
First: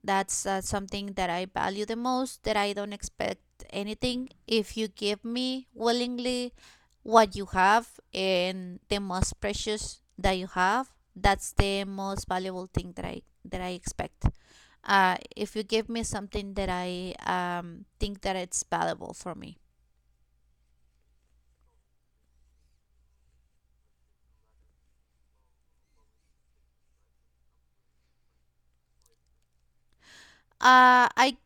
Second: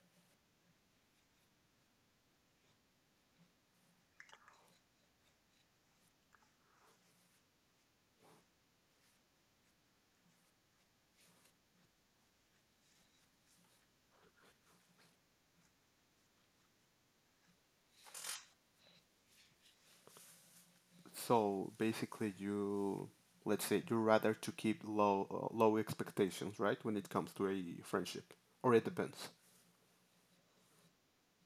That's, something that I value the most, that I don't expect anything. If you give me willingly what you have and the most precious that you have, that's the most valuable thing that I expect. If you give me something that I, think that it's valuable for me. So basically, you, let's say you rather to keep low low expectations, right? When it comes to a friendship, or it depends. Uh, I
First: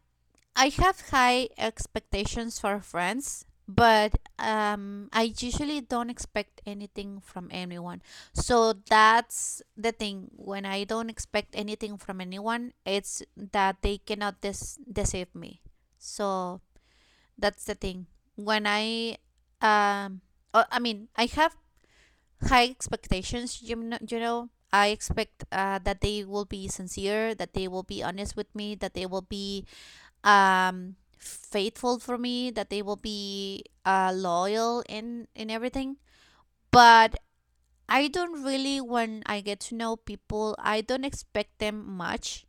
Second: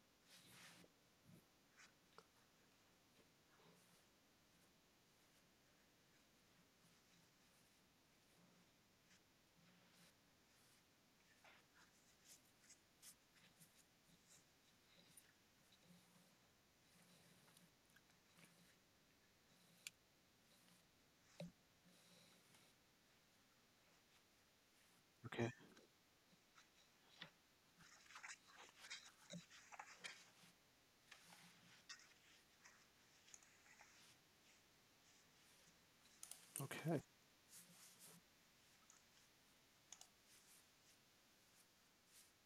I have high expectations for friends, but I usually don't expect anything from anyone. So that's the thing. When I don't expect anything from anyone, it's that they cannot deceive me. So that's the thing. When I, um, oh, I mean, I have high expectations. I expect Okay. That they will be sincere, that they will be honest with me, that they will be faithful for me, that they will be loyal in everything. Okay. But I don't really, when I get to know people, I don't expect them much.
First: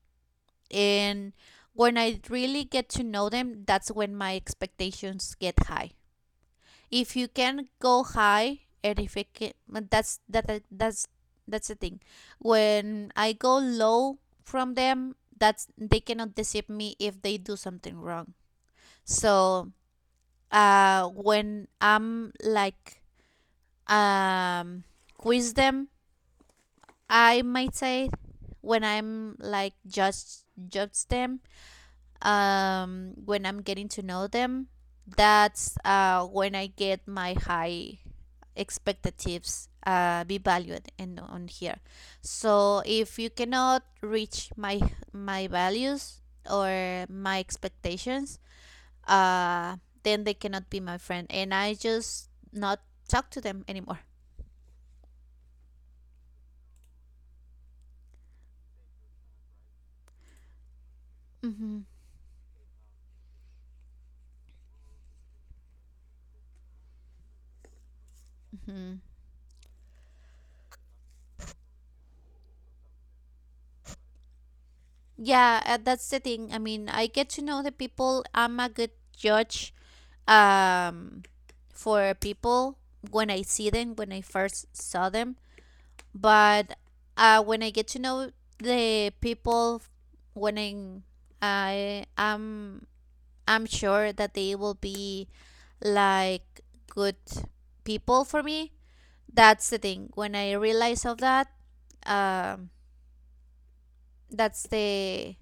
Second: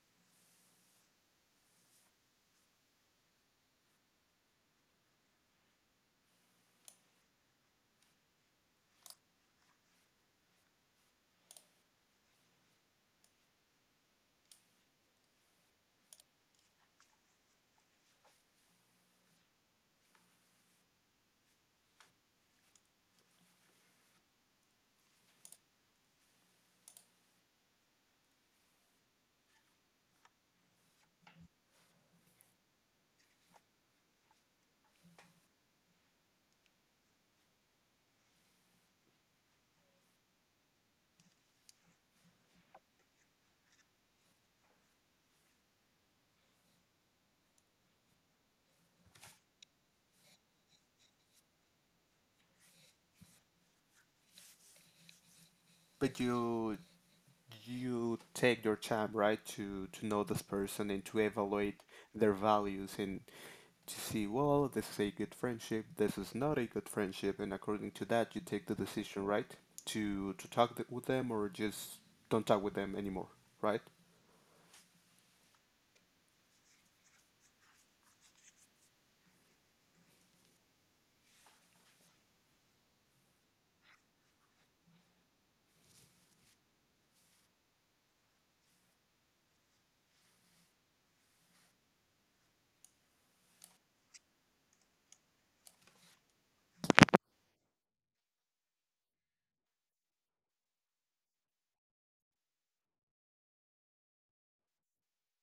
And when I really get to know them, that's when my expectations get high. If you can go high, and if it can, that's that that- that's the thing. When I go low from them, that's they cannot deceive me if they do something wrong. So when I'm like, um, quiz them, I might say, when I'm like judge them, when I'm getting to know them, that's when I get my high expectatives be valued and on here. So if you cannot reach my values or my expectations, uh then they cannot be my friend, and I just not talk to them anymore. But you take your time, right, to know this person and to Mm-hmm. evaluate their values and to see, well, this is a good friendship, this is not a good friendship, and according to that, you take the Mm-hmm. decision, right, to talk with them or just don't talk with them anymore, right? Yeah, that's the thing. I mean, I get to know the people. I'm a good judge um for people when I see them, when I first saw them. But when I get to know the people, when I'm I am I'm sure that they will be, like, good people for me, that's the thing. When I realize of that, um that's the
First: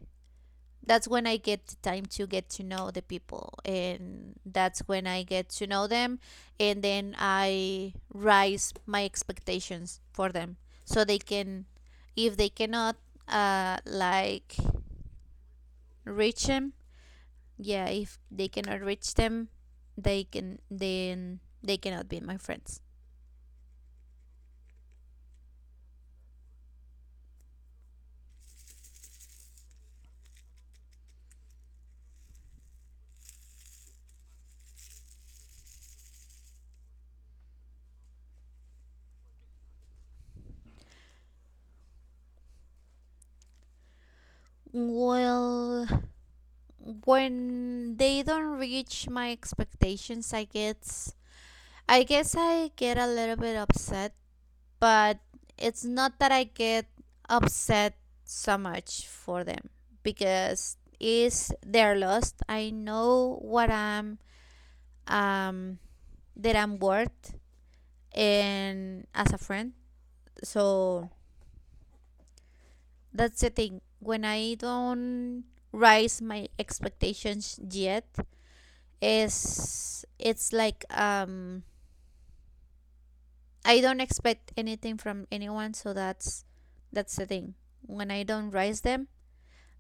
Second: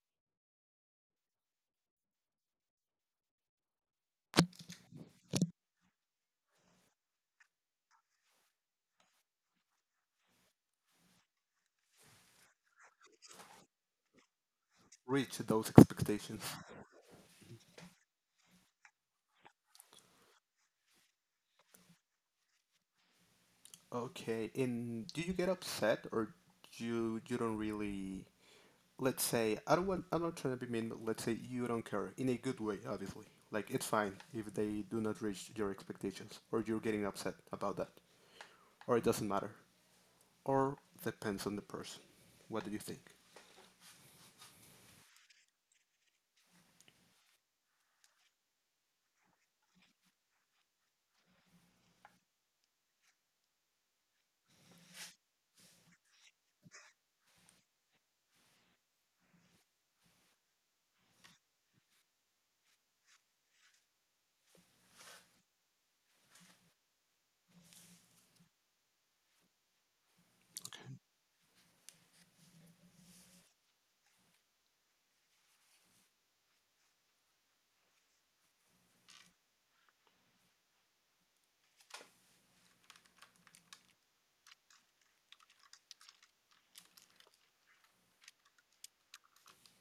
that's when I get the time to get to know the people, and that's when I get to know them. And then I rise my expectations for them. So they can, if they cannot, like, Reach those expectations. reach them. Yeah, if they cannot reach them, they can then they cannot be my friends. Okay, and do you get upset or you don't really, let's say, I don't want, I'm not trying to be mean, but let's say you don't care in a good way, obviously. Like it's fine if they do not reach your expectations or you're getting upset about that. Or it doesn't matter. Or depends on the person. What do you think? Well, when they don't reach my expectations, I guess I get a little bit upset. But it's not that I get upset so much for them, because is their lost. I know what I'm um that I'm worth, and as a friend. Okay. So that's the thing. When I don't rise my expectations yet, is it's like, I don't expect anything from anyone, so that's the thing. When I don't raise them,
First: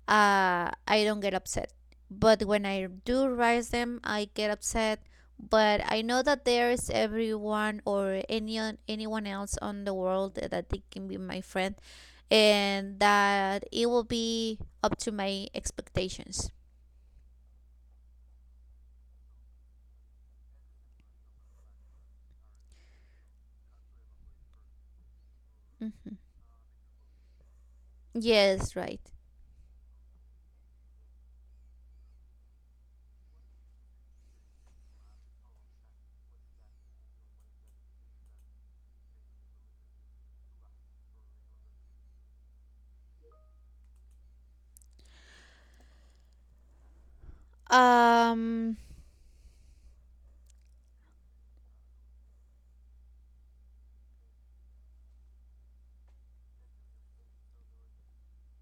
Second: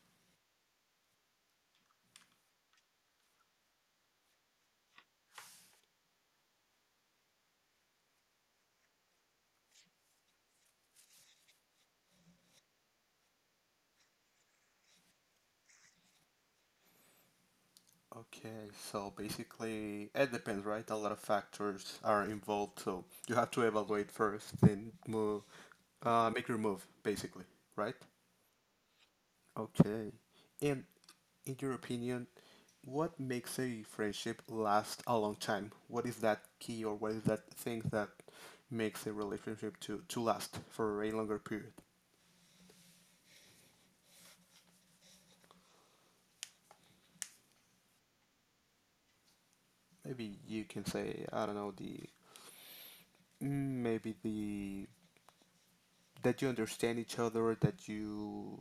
I don't get upset. But when I do raise them, I get upset. But I know that there is everyone or anyone else on the world that they can be my friend, and that it will be up to my expectations. Okay, so basically it depends, right? A lot of factors are involved, so you have to evaluate first and move, Hmm. Make your move basically, right? Yes, right. Okay. And in your opinion, what makes a friendship last a long time? What is that key or what is that thing that makes a relationship to last for a longer period? Um, Maybe you can say, I don't know, the, maybe the, that you understand each other, that you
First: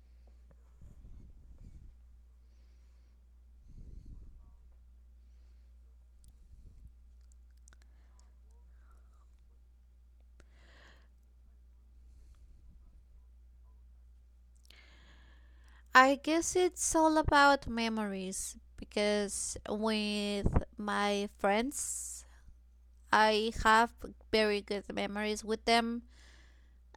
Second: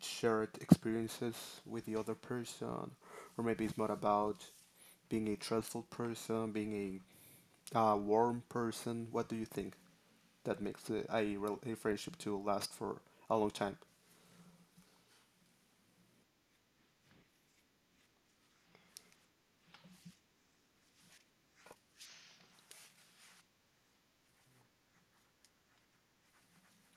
shared experiences with the other person, or maybe it's more about being a trustful person, being a warm person. What do you think that makes the, a, a friendship to last for a long time? I guess it's all about memories because with my friends, I have very good memories with them.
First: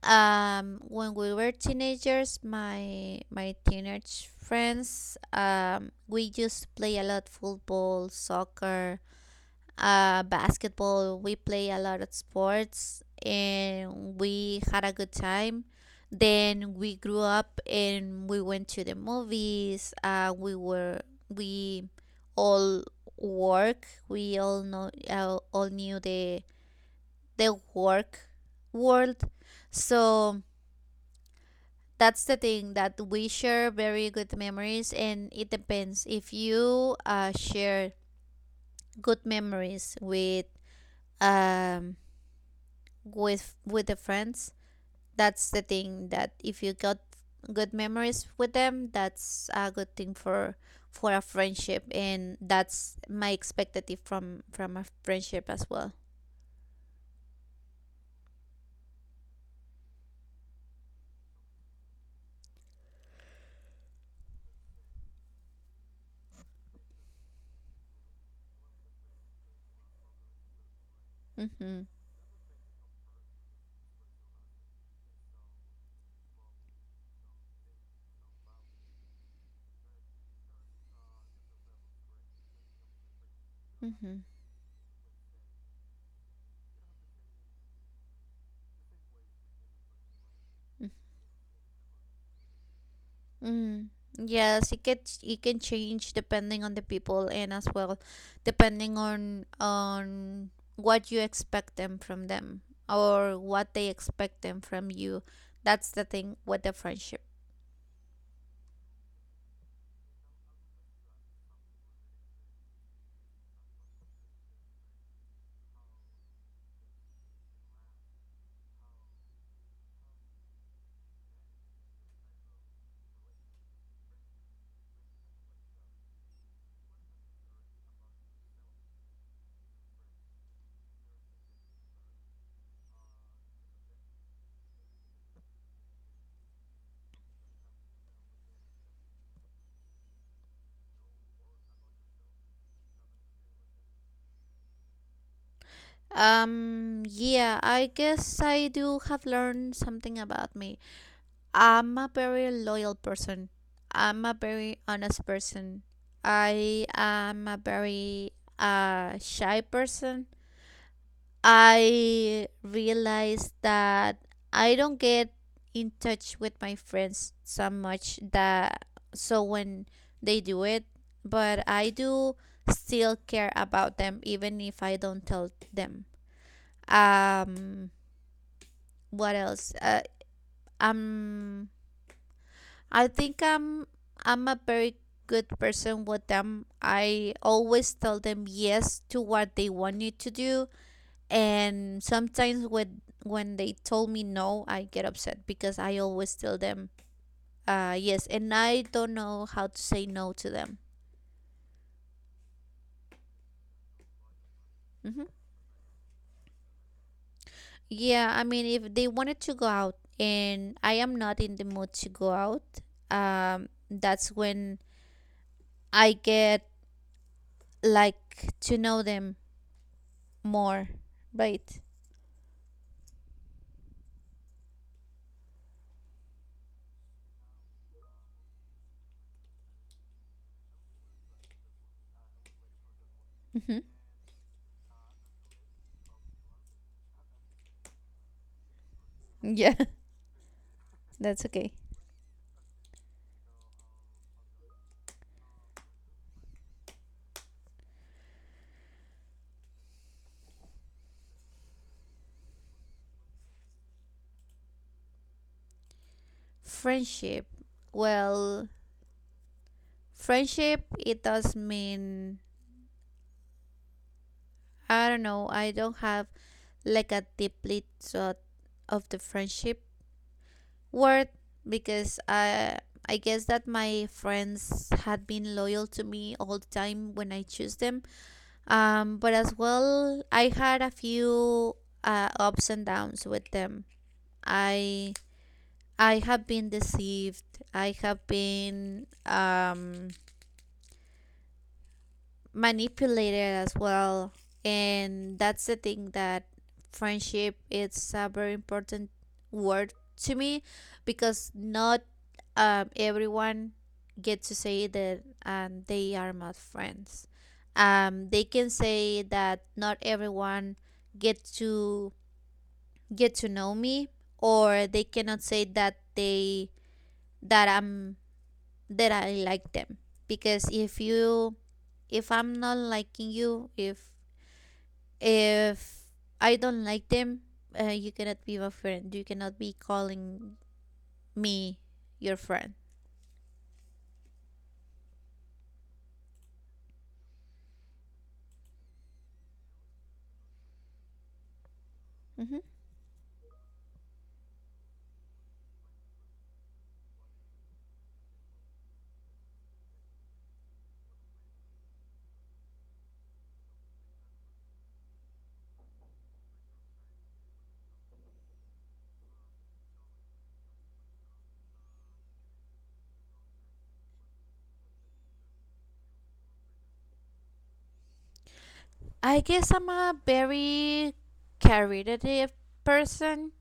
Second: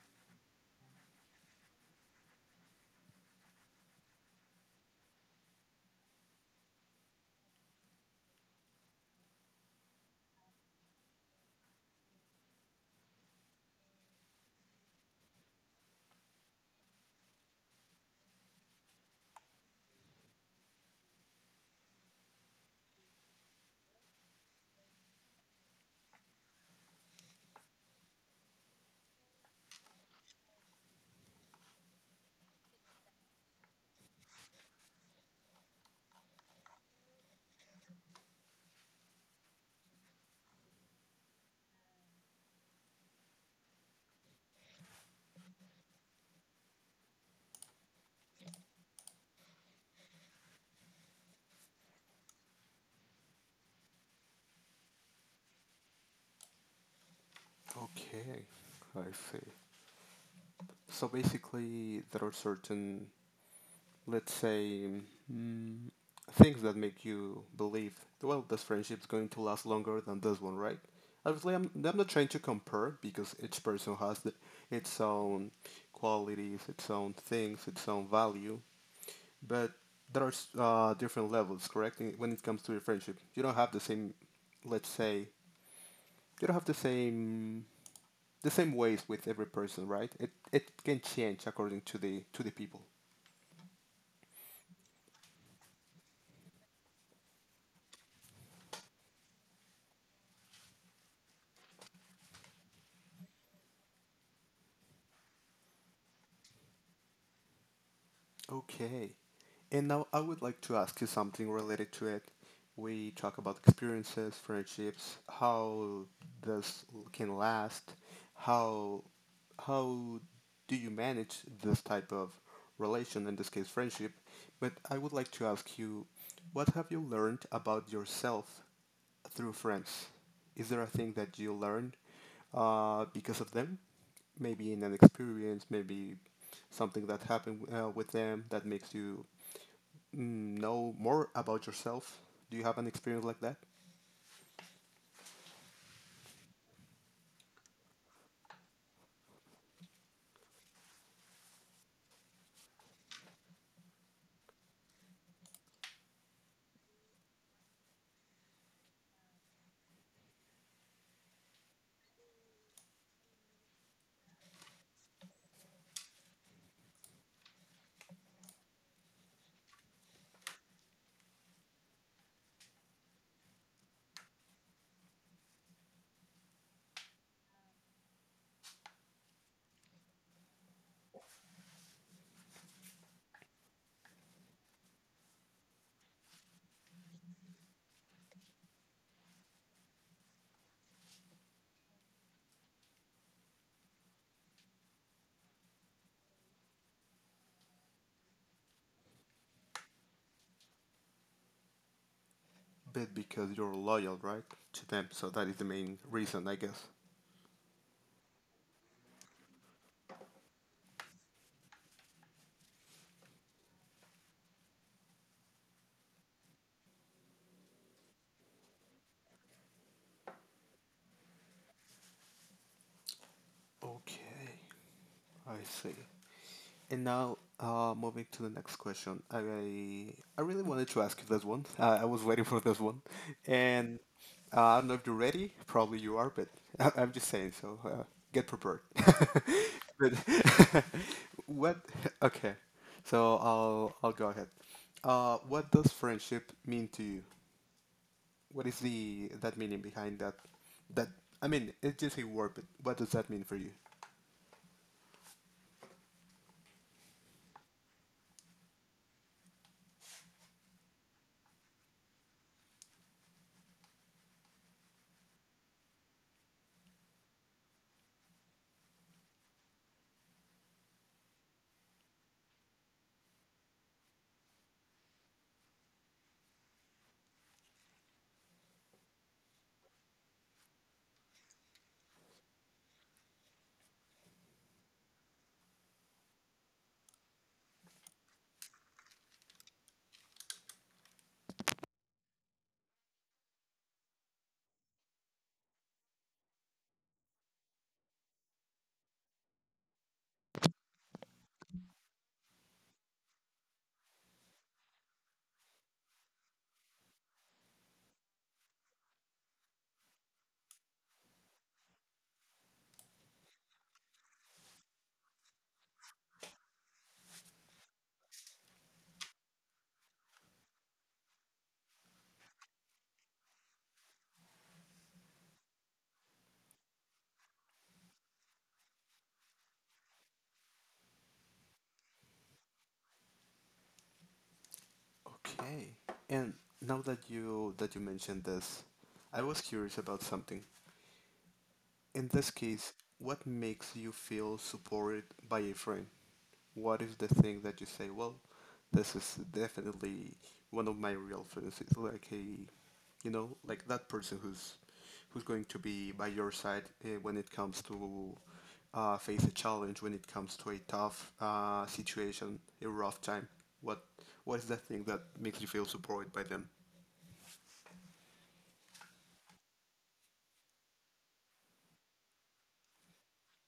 When we were teenagers, my teenage friends, we used to play a lot football, soccer, basketball. We play a lot of sports and we had a good time. Then we grew up and we went to the movies. We were we all work we all know all knew the work world. So that's the thing, that we share very good memories. And it depends if you share good memories with, um with the friends. That's the thing, that if you got good memories with them, that's a good thing for a friendship, and that's my expectative from a friendship as well. Okay, I see. So basically, there are certain, let's say, mm, things that make you believe, well, this friendship's going to last longer than this one, right? Obviously, Mm-hmm. I'm not trying to compare because each person has the, its own qualities, its own things, its own value. But there are different levels, correct? When it comes to your friendship, you don't have the same, Mm-hmm. let's say, you don't have the same, the same ways with every person, right? It can change according to the, to the people. Mm-hmm. Yes, it can change depending on the people, and as well depending on what you expect them from them, or what they expect them from you. That's the thing with the friendship. Okay. And now I would like to ask you something related to it. We talk about experiences, friendships, how this can last, how how do you manage this type of relation, in this case friendship? But I would like to ask you, what have you learned about yourself through friends? Is there a thing that you learned because of them? Maybe in an experience, maybe something that happened with them that makes you know more about yourself? Do you have an experience like that? Yeah, I guess I do have learned something about me. I'm a very loyal person. I'm a very honest person. I am a very shy person. I realize that I don't get in touch with my friends so much that so when they do it, but I do still care about them even if I don't tell them. Um, what else? Um, I think I'm a very good person with them. I always tell them yes to what they want me to do, and sometimes when they told me no, I get upset because I always tell them yes, and I don't know how to say no to them. But because you're loyal, right, to them, Hmm. so that is the main reason, I guess. Yeah, I mean, if they wanted to go out and I am not in the mood to go out, that's when I get, like, to know them more, right? Okay, I see. And now, moving to the next question, I really wanted to ask you this one. I was waiting for this one, Hmm. and I don't know if you're ready. Probably you are, but I, I'm just saying. So get prepared. Yeah, But that's okay. what? Okay, so I'll go ahead. What does friendship mean to you? What is the, that meaning behind that? That, I mean, it's just a word, but what does that mean for you? Friendship. Well, friendship, it does mean, I don't know, I don't have like a deeply thought of the friendship word because I. I guess that my friends had been loyal to me all the time when I choose them. But as well, I had a few ups and downs with them. I I have been deceived. I have been manipulated as well, and that's the thing, that friendship it's a very important word to me, because not everyone gets to say that they are not friends. They can say that not everyone get to get to know me, or they cannot say that they that I'm that I like them, because if I'm not liking you, if I don't like them, you cannot be my friend, you cannot be calling me your friend. Okay. And now that you mentioned this, I was curious about something. In this Hmm. case, what makes you feel supported by a friend? What is the thing that you say, well, this is definitely one of my real friends. It's like a, you know, like that person who's going to be by your side when it comes to face a challenge, when it comes to a tough situation, a rough time. What what is that thing that makes you feel supported by them? I guess I'm a very caritative person.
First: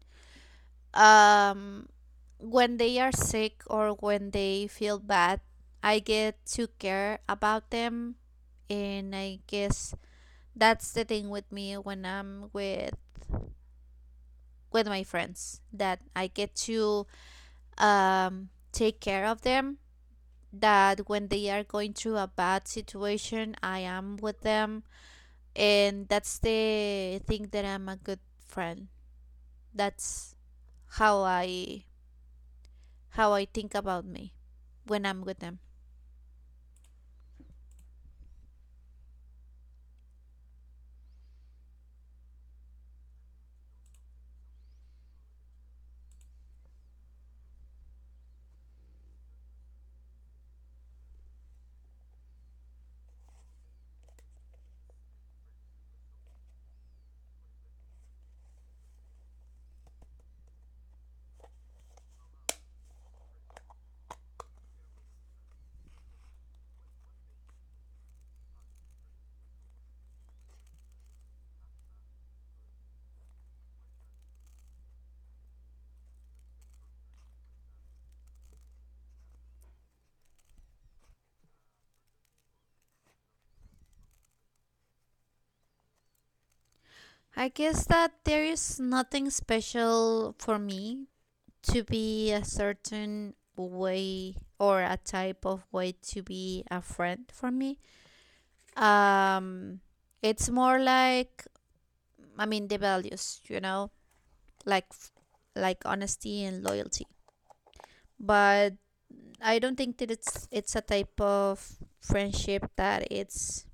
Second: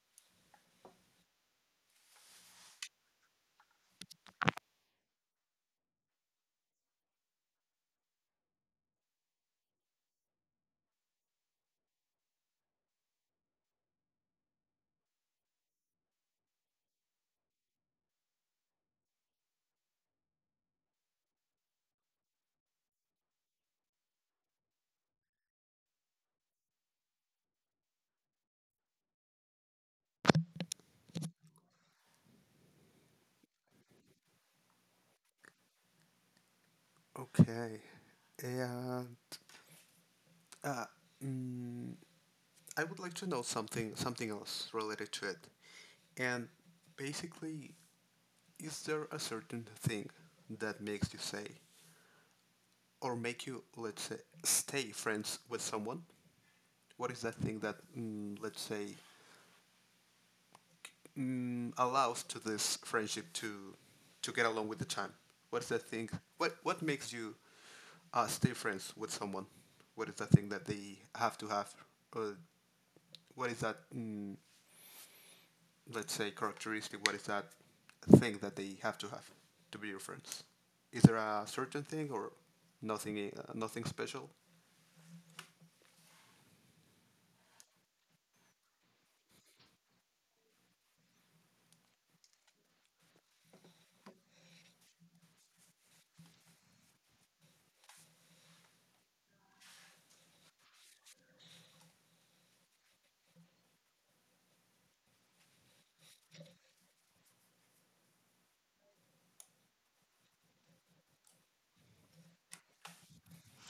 um when they are sick or when they feel bad, I get to care about them, and I guess that's the thing with me, when I'm with my friends, that I get to take care of them. That when they are going through a bad situation, I am with them, and that's the thing that I'm a good friend. That's how I think about me when I'm with them. Okay. And uh, mm, I would like to know something else related to it. And basically, is there a certain thing that makes you say or make you, let's say, stay friends with someone? What is that thing that, let's say, allows to this friendship to get along with the time? What's that thing? What makes you stay friends with someone? What is that thing that they have to have? Uh, what is that, let's say, characteristic, what is that thing that they have to be your friends? Is there a certain thing or nothing, nothing special? I guess that there is nothing special for me to be a certain way or a type of way to be a friend for me. um it's more like, I mean, the values, like like honesty and loyalty, but I don't think that it's a type of friendship that it's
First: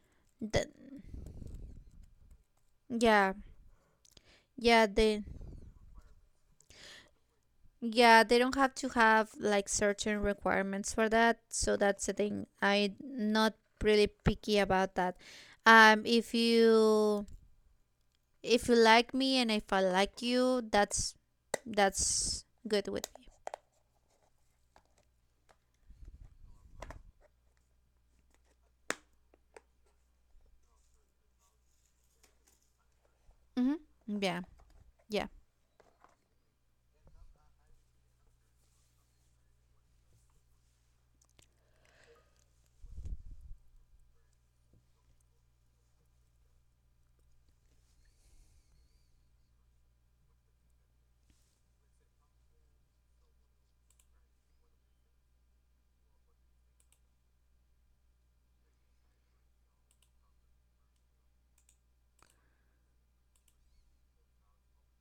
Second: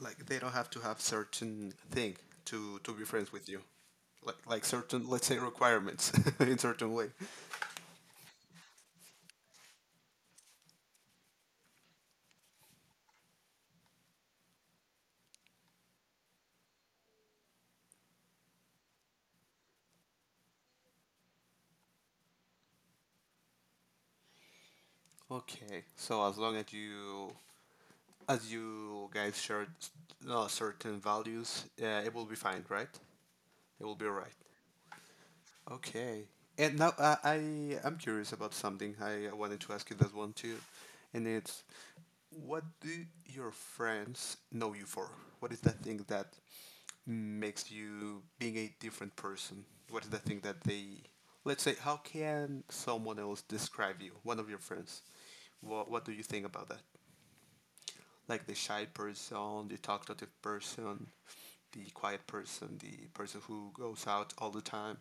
Like they don't that. have to have certain thing to be friends Yeah, with you, like yeah, certain, they let's say, requirements in certain way. yeah, they don't have to have like certain requirements for that. So that's the thing, I'm not really picky about that. um if you if you like me and if I like you, that's good with. Okay, so as long as you, as you guys share certain values, it will be fine, right? Mm-hmm. It will be all right. Yeah, yeah. Okay. And now I, I'm curious about something. I wanted to ask you that one too, and it's, what do your friends know you for? What is that thing that makes you being a different person? What is the thing that they, let's say, how can someone else describe you? One of your friends. What do you think about that? Like the shy person, the talkative person, the quiet person, the person who goes out all the time,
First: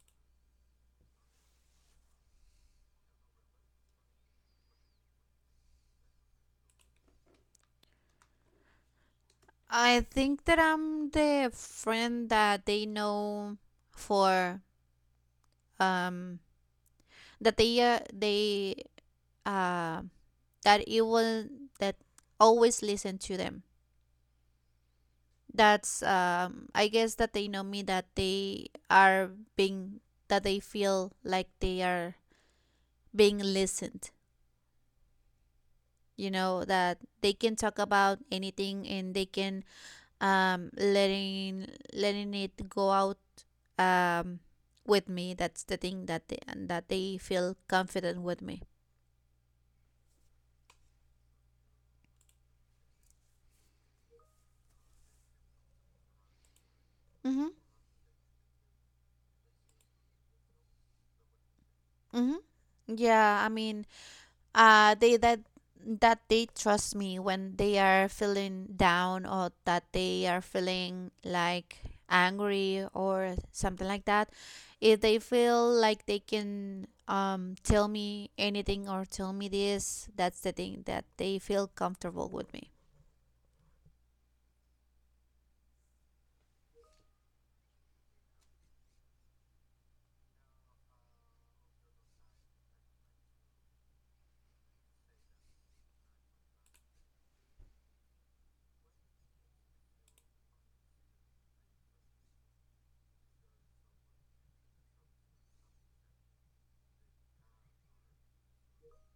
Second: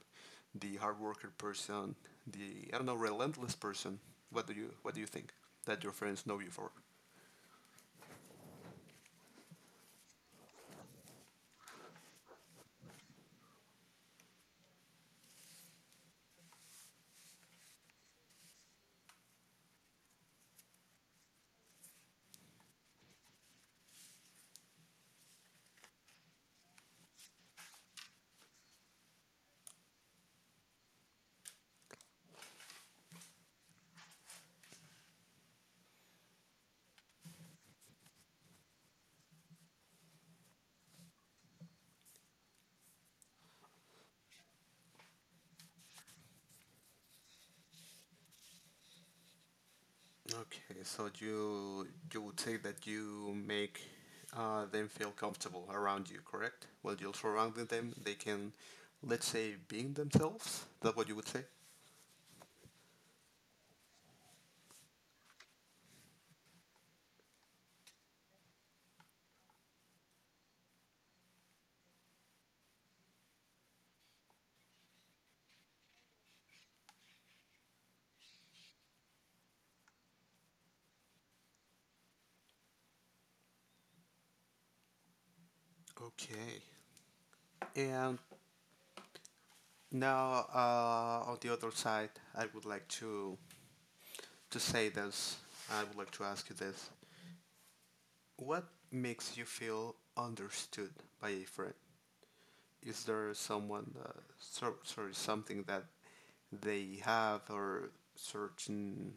the hard worker person, the I don't know, relentless person. What do you, what do you think that your friends know you for? I think that I'm the friend that they know for, um that they, uh that it was, that always listen to them. That's, I guess that they know me, that they are being that they feel like they are being listened. You know that they can talk about anything, and they can, um letting letting it go out, um, with me. That's the thing that they, and that they feel confident with me. Okay, so you would say that you make them feel comfortable around you, correct? Well, you're Mhm. surrounding them. They can, let's say, being themselves. That's what you would say. Mhm. Yeah, I mean, they that that they trust me when they are feeling down, or that they are feeling like angry or something like that. If they feel like they can, tell me anything or tell me this, that's the thing that they feel comfortable with me. Okay. And now, on the other side, I would like to say this. I would like to ask you this: what makes you feel understood by a friend? Is there someone, sorry, something that they have, or certain,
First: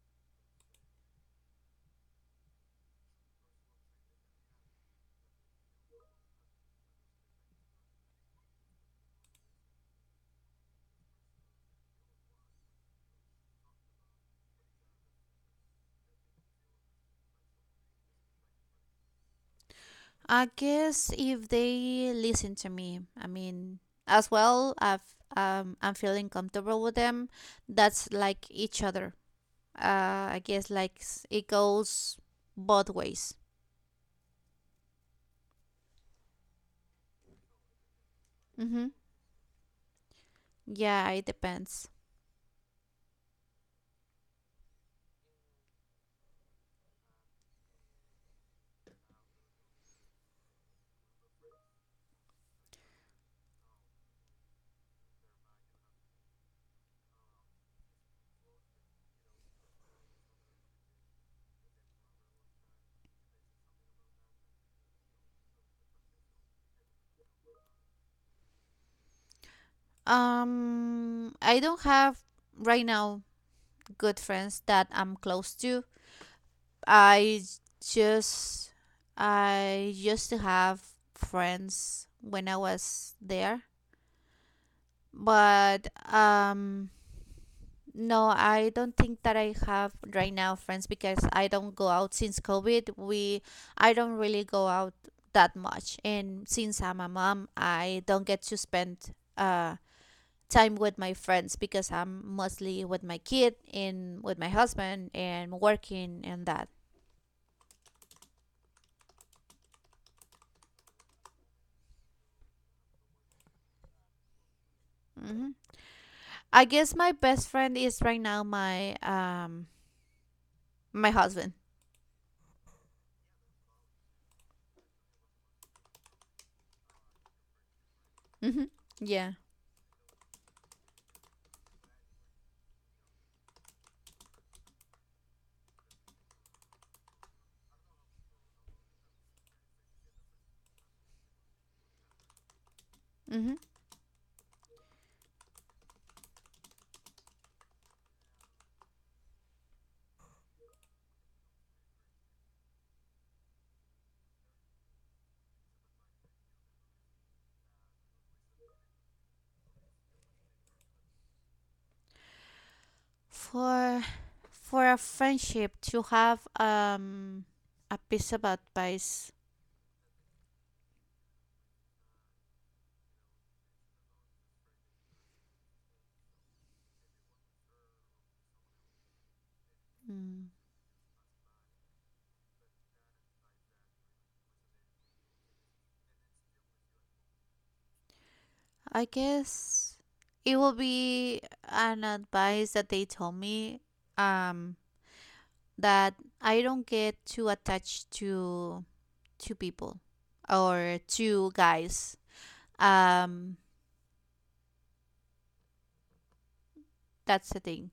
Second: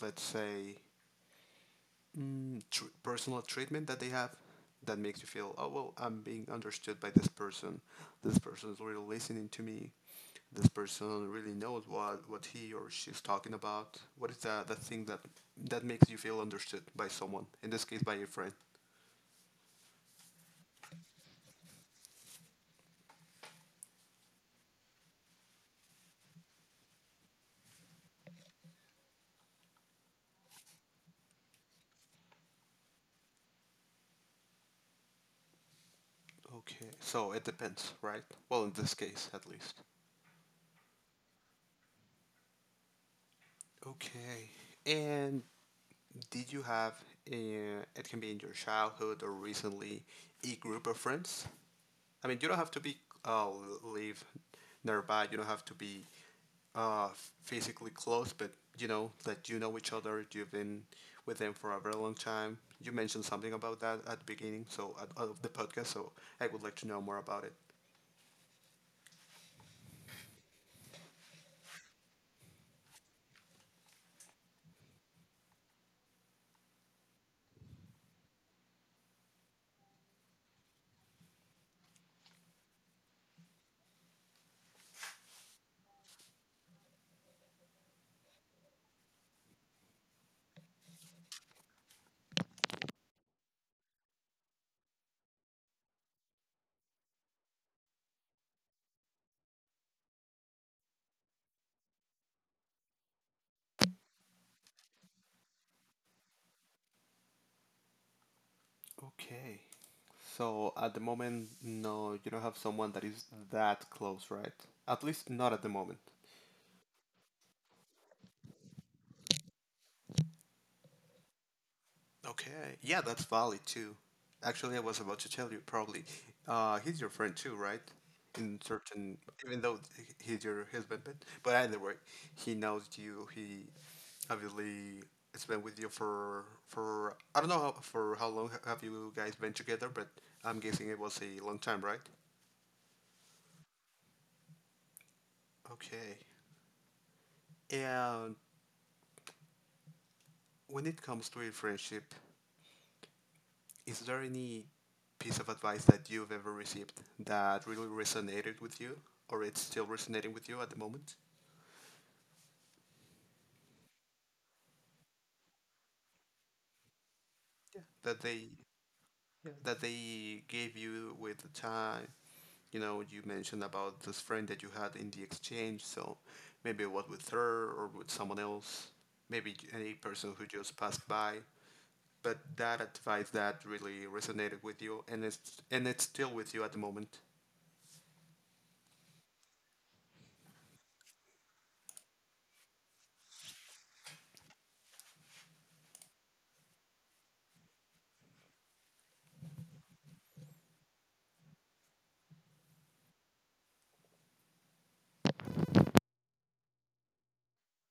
let's say, personal treatment that they have that makes you feel, oh well, I'm being understood by this person. This person is really listening to me. This person really knows what he or she's talking about? What is the thing that, that makes you feel understood by someone? In this case, by your friend. I guess if they listen to me, I mean, as well, I'm feeling comfortable with them. That's like each other. I guess, like it goes both ways. Okay, so it depends, right? Well, in Mm-hmm. this case, at least. Yeah, it depends. Okay, and did you have, uh, it can be in your childhood or recently, a group of friends? I mean, you don't have to be uh, live nearby. You don't have to be uh, physically close, but you know that you know each other. You've been with them for a very long time. You mentioned something about that at the beginning, so at, of the podcast. So I would like to know more about it. I don't have right now good friends that I'm close to. I just, I used to have friends when I was there, but no, I don't think that I have right now friends, because I don't go out since COVID. We I don't really go out that much. And since I'm a mom, I don't get to spend time with my friends, because I'm mostly with my kid and with my husband and working and that. Okay. So at the moment, no, you don't have someone that is that close, right? At least Hmm. not at the moment. I guess my best friend is right now my husband. Okay. Yeah, that's valid too. Actually, I was about to tell you probably. He's your friend too, right? In Hmm. certain, Yeah. even though he's your husband, but either way, he knows you. He obviously has been with you for I don't know how, for how long have you guys been together, but I'm guessing it was a long time, right? Hmm. Okay. And when it comes to a friendship, is there any piece of advice that you've ever received that really resonated with you, or it's still resonating with you at the moment? For for a friendship to have a That piece of they advice, Yeah, that they gave you with the time. You know, you mentioned about this friend that you had in the exchange, so maybe it was with her or with someone else, maybe any person who mm, just passed by. But that advice that really resonated with you, and it's still with you at the moment. I guess it will be an advice that they told me, um that I don't get too attached to people or to guys. Um that's the thing,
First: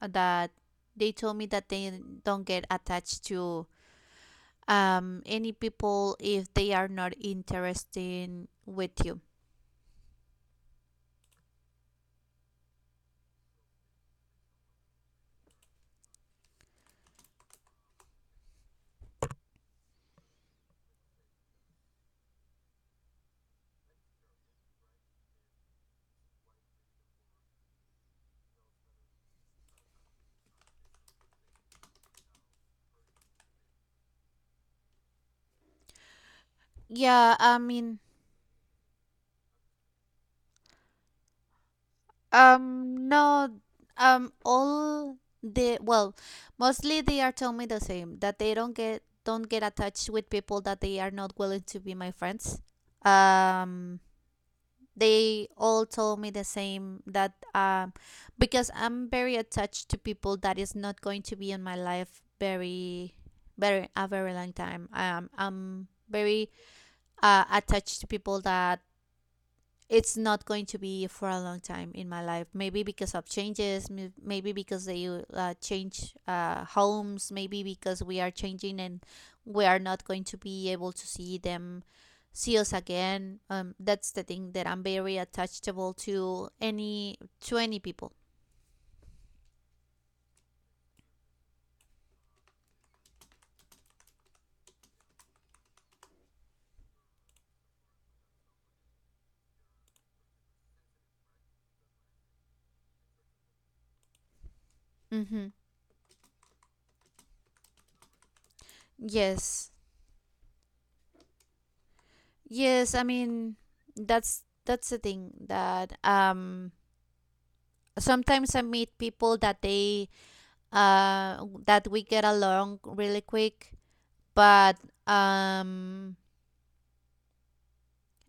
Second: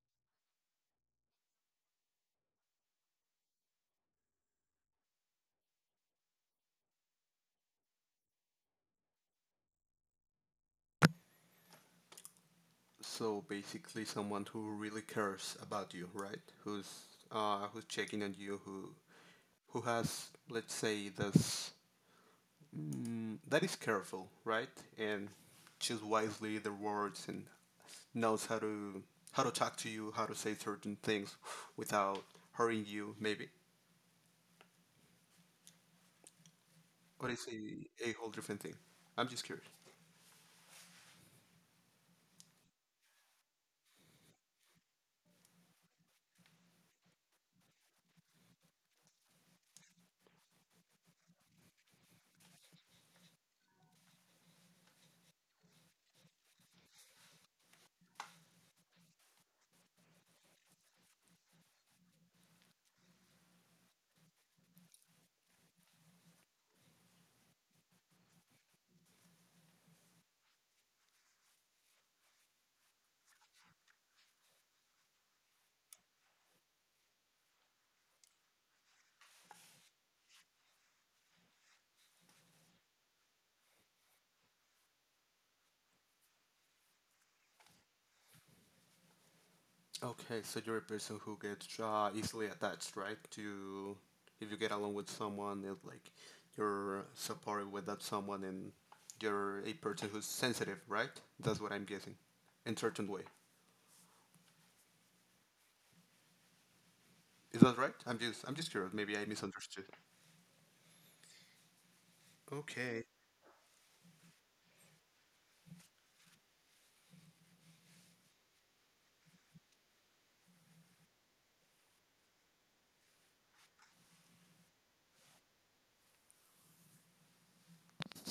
that they told me that they don't get attached to any people if they are not interested with you. So basically, someone who really cares about you, right? Who's who's checking on you? Who has, let's say, this that is careful, right? And choose wisely their words and knows how to talk to you, how to say certain things without hurting you, maybe. Or Yeah, is I mean, a whole different thing. I'm just curious. No, all the well, mostly they are telling me the same, that they don't get attached with people that they are not willing to be my friends. um they all told me the same, that, because I'm very attached to people that is not going to be in my life, very long time. I'm very attached to people that it's not going to be for a long time in my life. Maybe because of changes, maybe because they change homes, maybe because we are changing and we are not going to be able to see them, see us again. That's the thing, that I'm very attachable to any people. Okay, so you're a person who gets easily attached, right? To if you get along with someone, it, like you're supported with that someone, and you're a person who's sensitive, right? That's what I'm guessing, in certain way. Mm-hmm. Is that right? I'm just curious. Maybe I Yes, misunderstood. yes. I Okay. mean, that's the thing that, sometimes I meet people that they that we get along really quick, but um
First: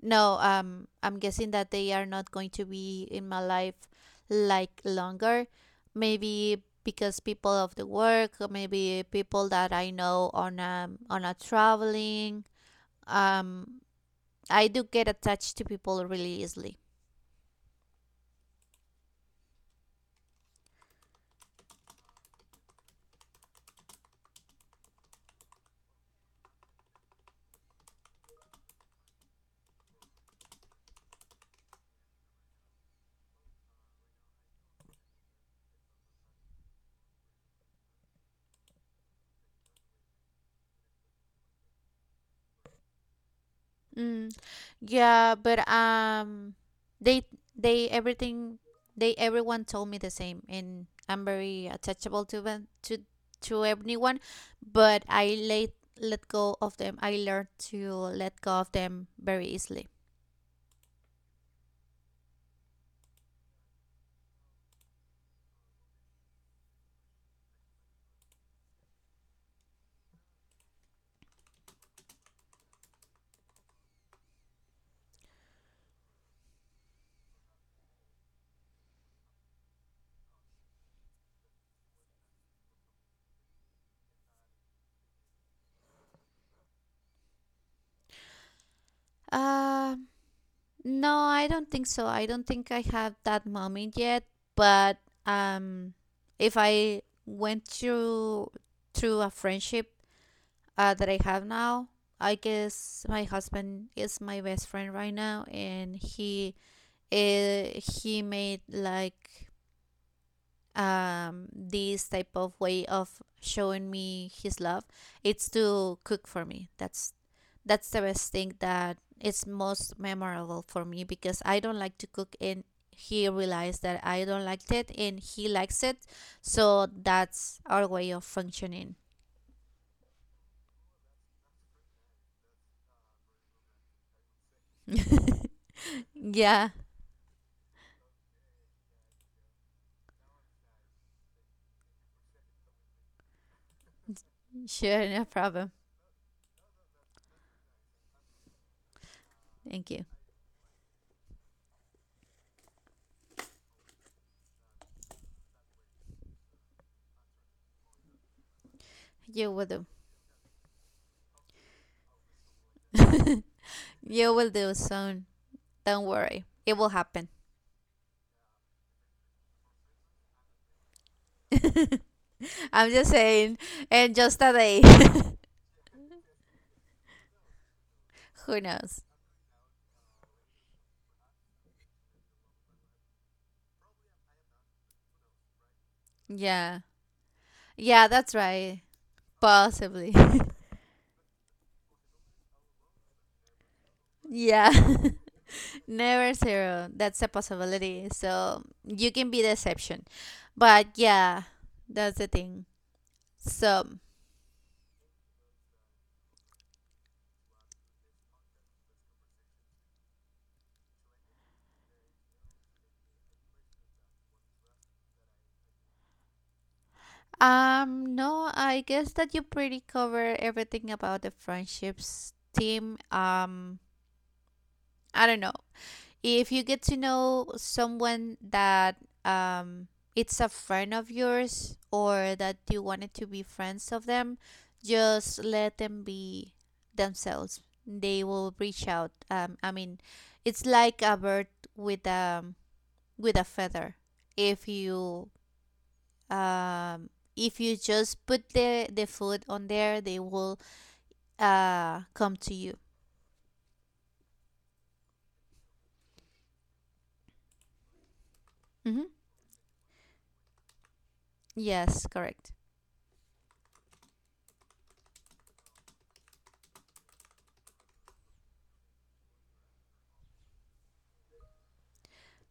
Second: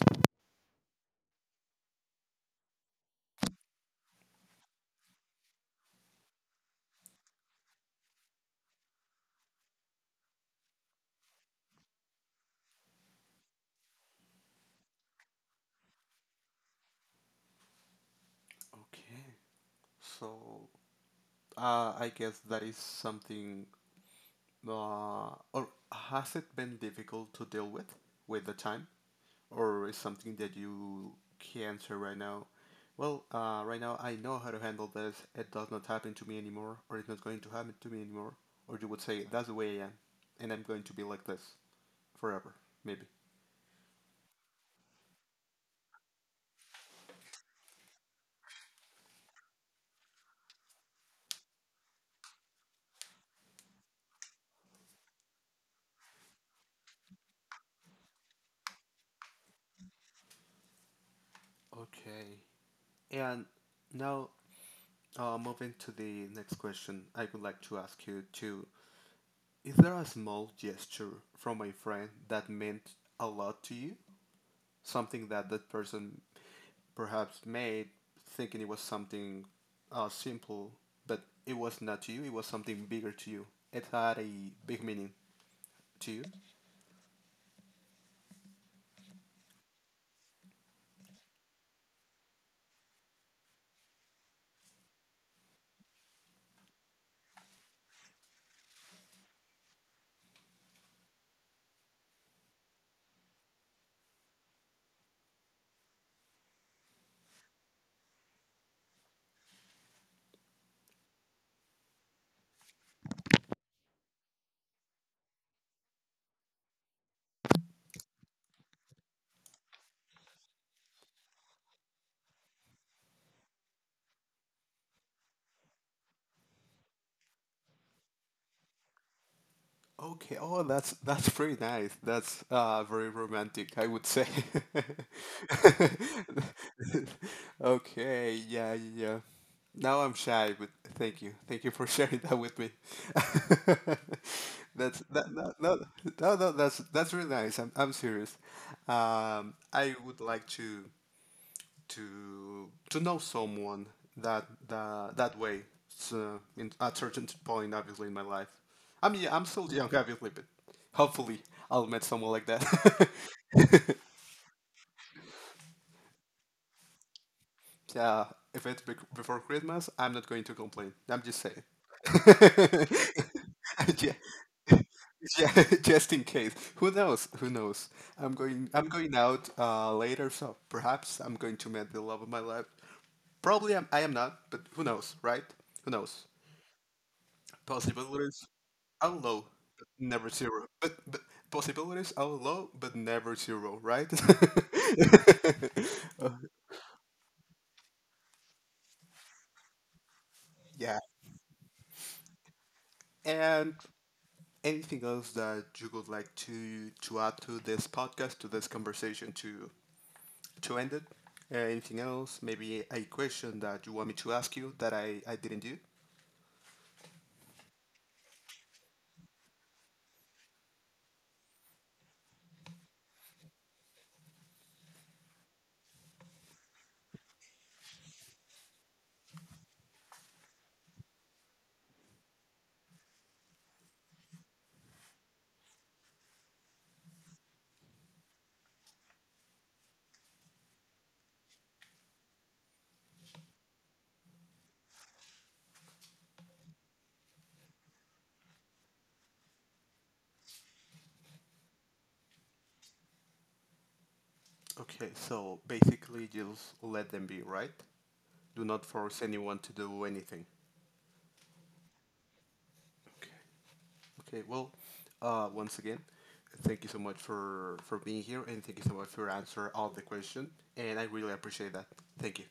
no, I'm guessing that they are not going to be in my life, like, longer, maybe because people of the work, or maybe people that I know on a, traveling. um I do get attached to people really easily. Okay. So I guess that is something. Or has it been difficult to deal with the time? Or is something that you can not answer right now? Well, right now I know how to handle this. It does not happen to me anymore, or it's not going to happen to me anymore. Or you would say that's the way I am, and I'm going to be like this forever, maybe. Mm, yeah, but they they everything they everyone told me the same, and I'm very attachable to them, to everyone, but I let go of them. I learned to let go of them very easily. Okay. And now, moving to the next question, I would like to ask you to: is there a small gesture from a friend that meant a lot to you? Something that that person perhaps made thinking it was something simple, but it was not to you, it was something bigger to you. It had a big meaning to you. Um, no, I don't think so. I don't think I have that moment yet, but um, if I went through a friendship that I have now. I guess my husband is my best friend right now, and he made, like, this type of way of showing me his love. It's to cook for me. That's the best thing that is most memorable for me, because I don't like to cook, and he realized that I don't like it, and he likes it. So that's our way of functioning. Okay. Oh, that's pretty nice. That's very romantic, I would say. Yeah, Okay. Yeah. Yeah. Now I'm shy, but thank you. Thank you for sharing that with me. That's sure, no that no problem. no no no that's really nice. I'm serious. Thank I you. would like to know someone that way. So in, at certain point, obviously in my life, I mean I'm You will still do. young, obviously, but hopefully I'll meet someone like that. You will do soon. Don't worry. It will happen. Yeah, if it's before Christmas, I'm not going to complain. I'm just saying. I'm just saying. Yeah, And just a day. yeah, just in case. Who knows? Who knows? Who I'm knows? going out later, so perhaps I'm going to meet the love of my life. I am not, but who knows, right? Who knows? Yeah. Yeah, that's Possibilities right. are low, but Possibly. never zero. But possibilities are low, but never zero, right? Yeah. Uh, Never zero. That's a possibility. So you can be the exception. But yeah. yeah, that's the thing. And So anything else that you would like to add to this podcast, to this conversation, to end it? Anything else? Maybe a question that you want me to ask you that I didn't do? No, I guess that you pretty cover everything about the friendships team. I don't know. If you get to know someone that, um it's a friend of yours, or that you wanted to be friends of them, just let them be themselves. They will reach out. I mean, it's like a bird with, with a feather. if you um if you just put the food on there, they will come to you. Okay, so basically just let them be, right? Do not Hmm. force anyone to do anything. Yes, correct. Okay. Okay, well, once again, thank you so much for being here, and thank you so much for answer all the question, and I really appreciate that. Thank you.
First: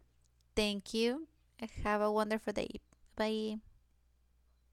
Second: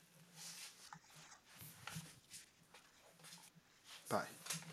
Thank you. Have a wonderful day. Bye. Bye.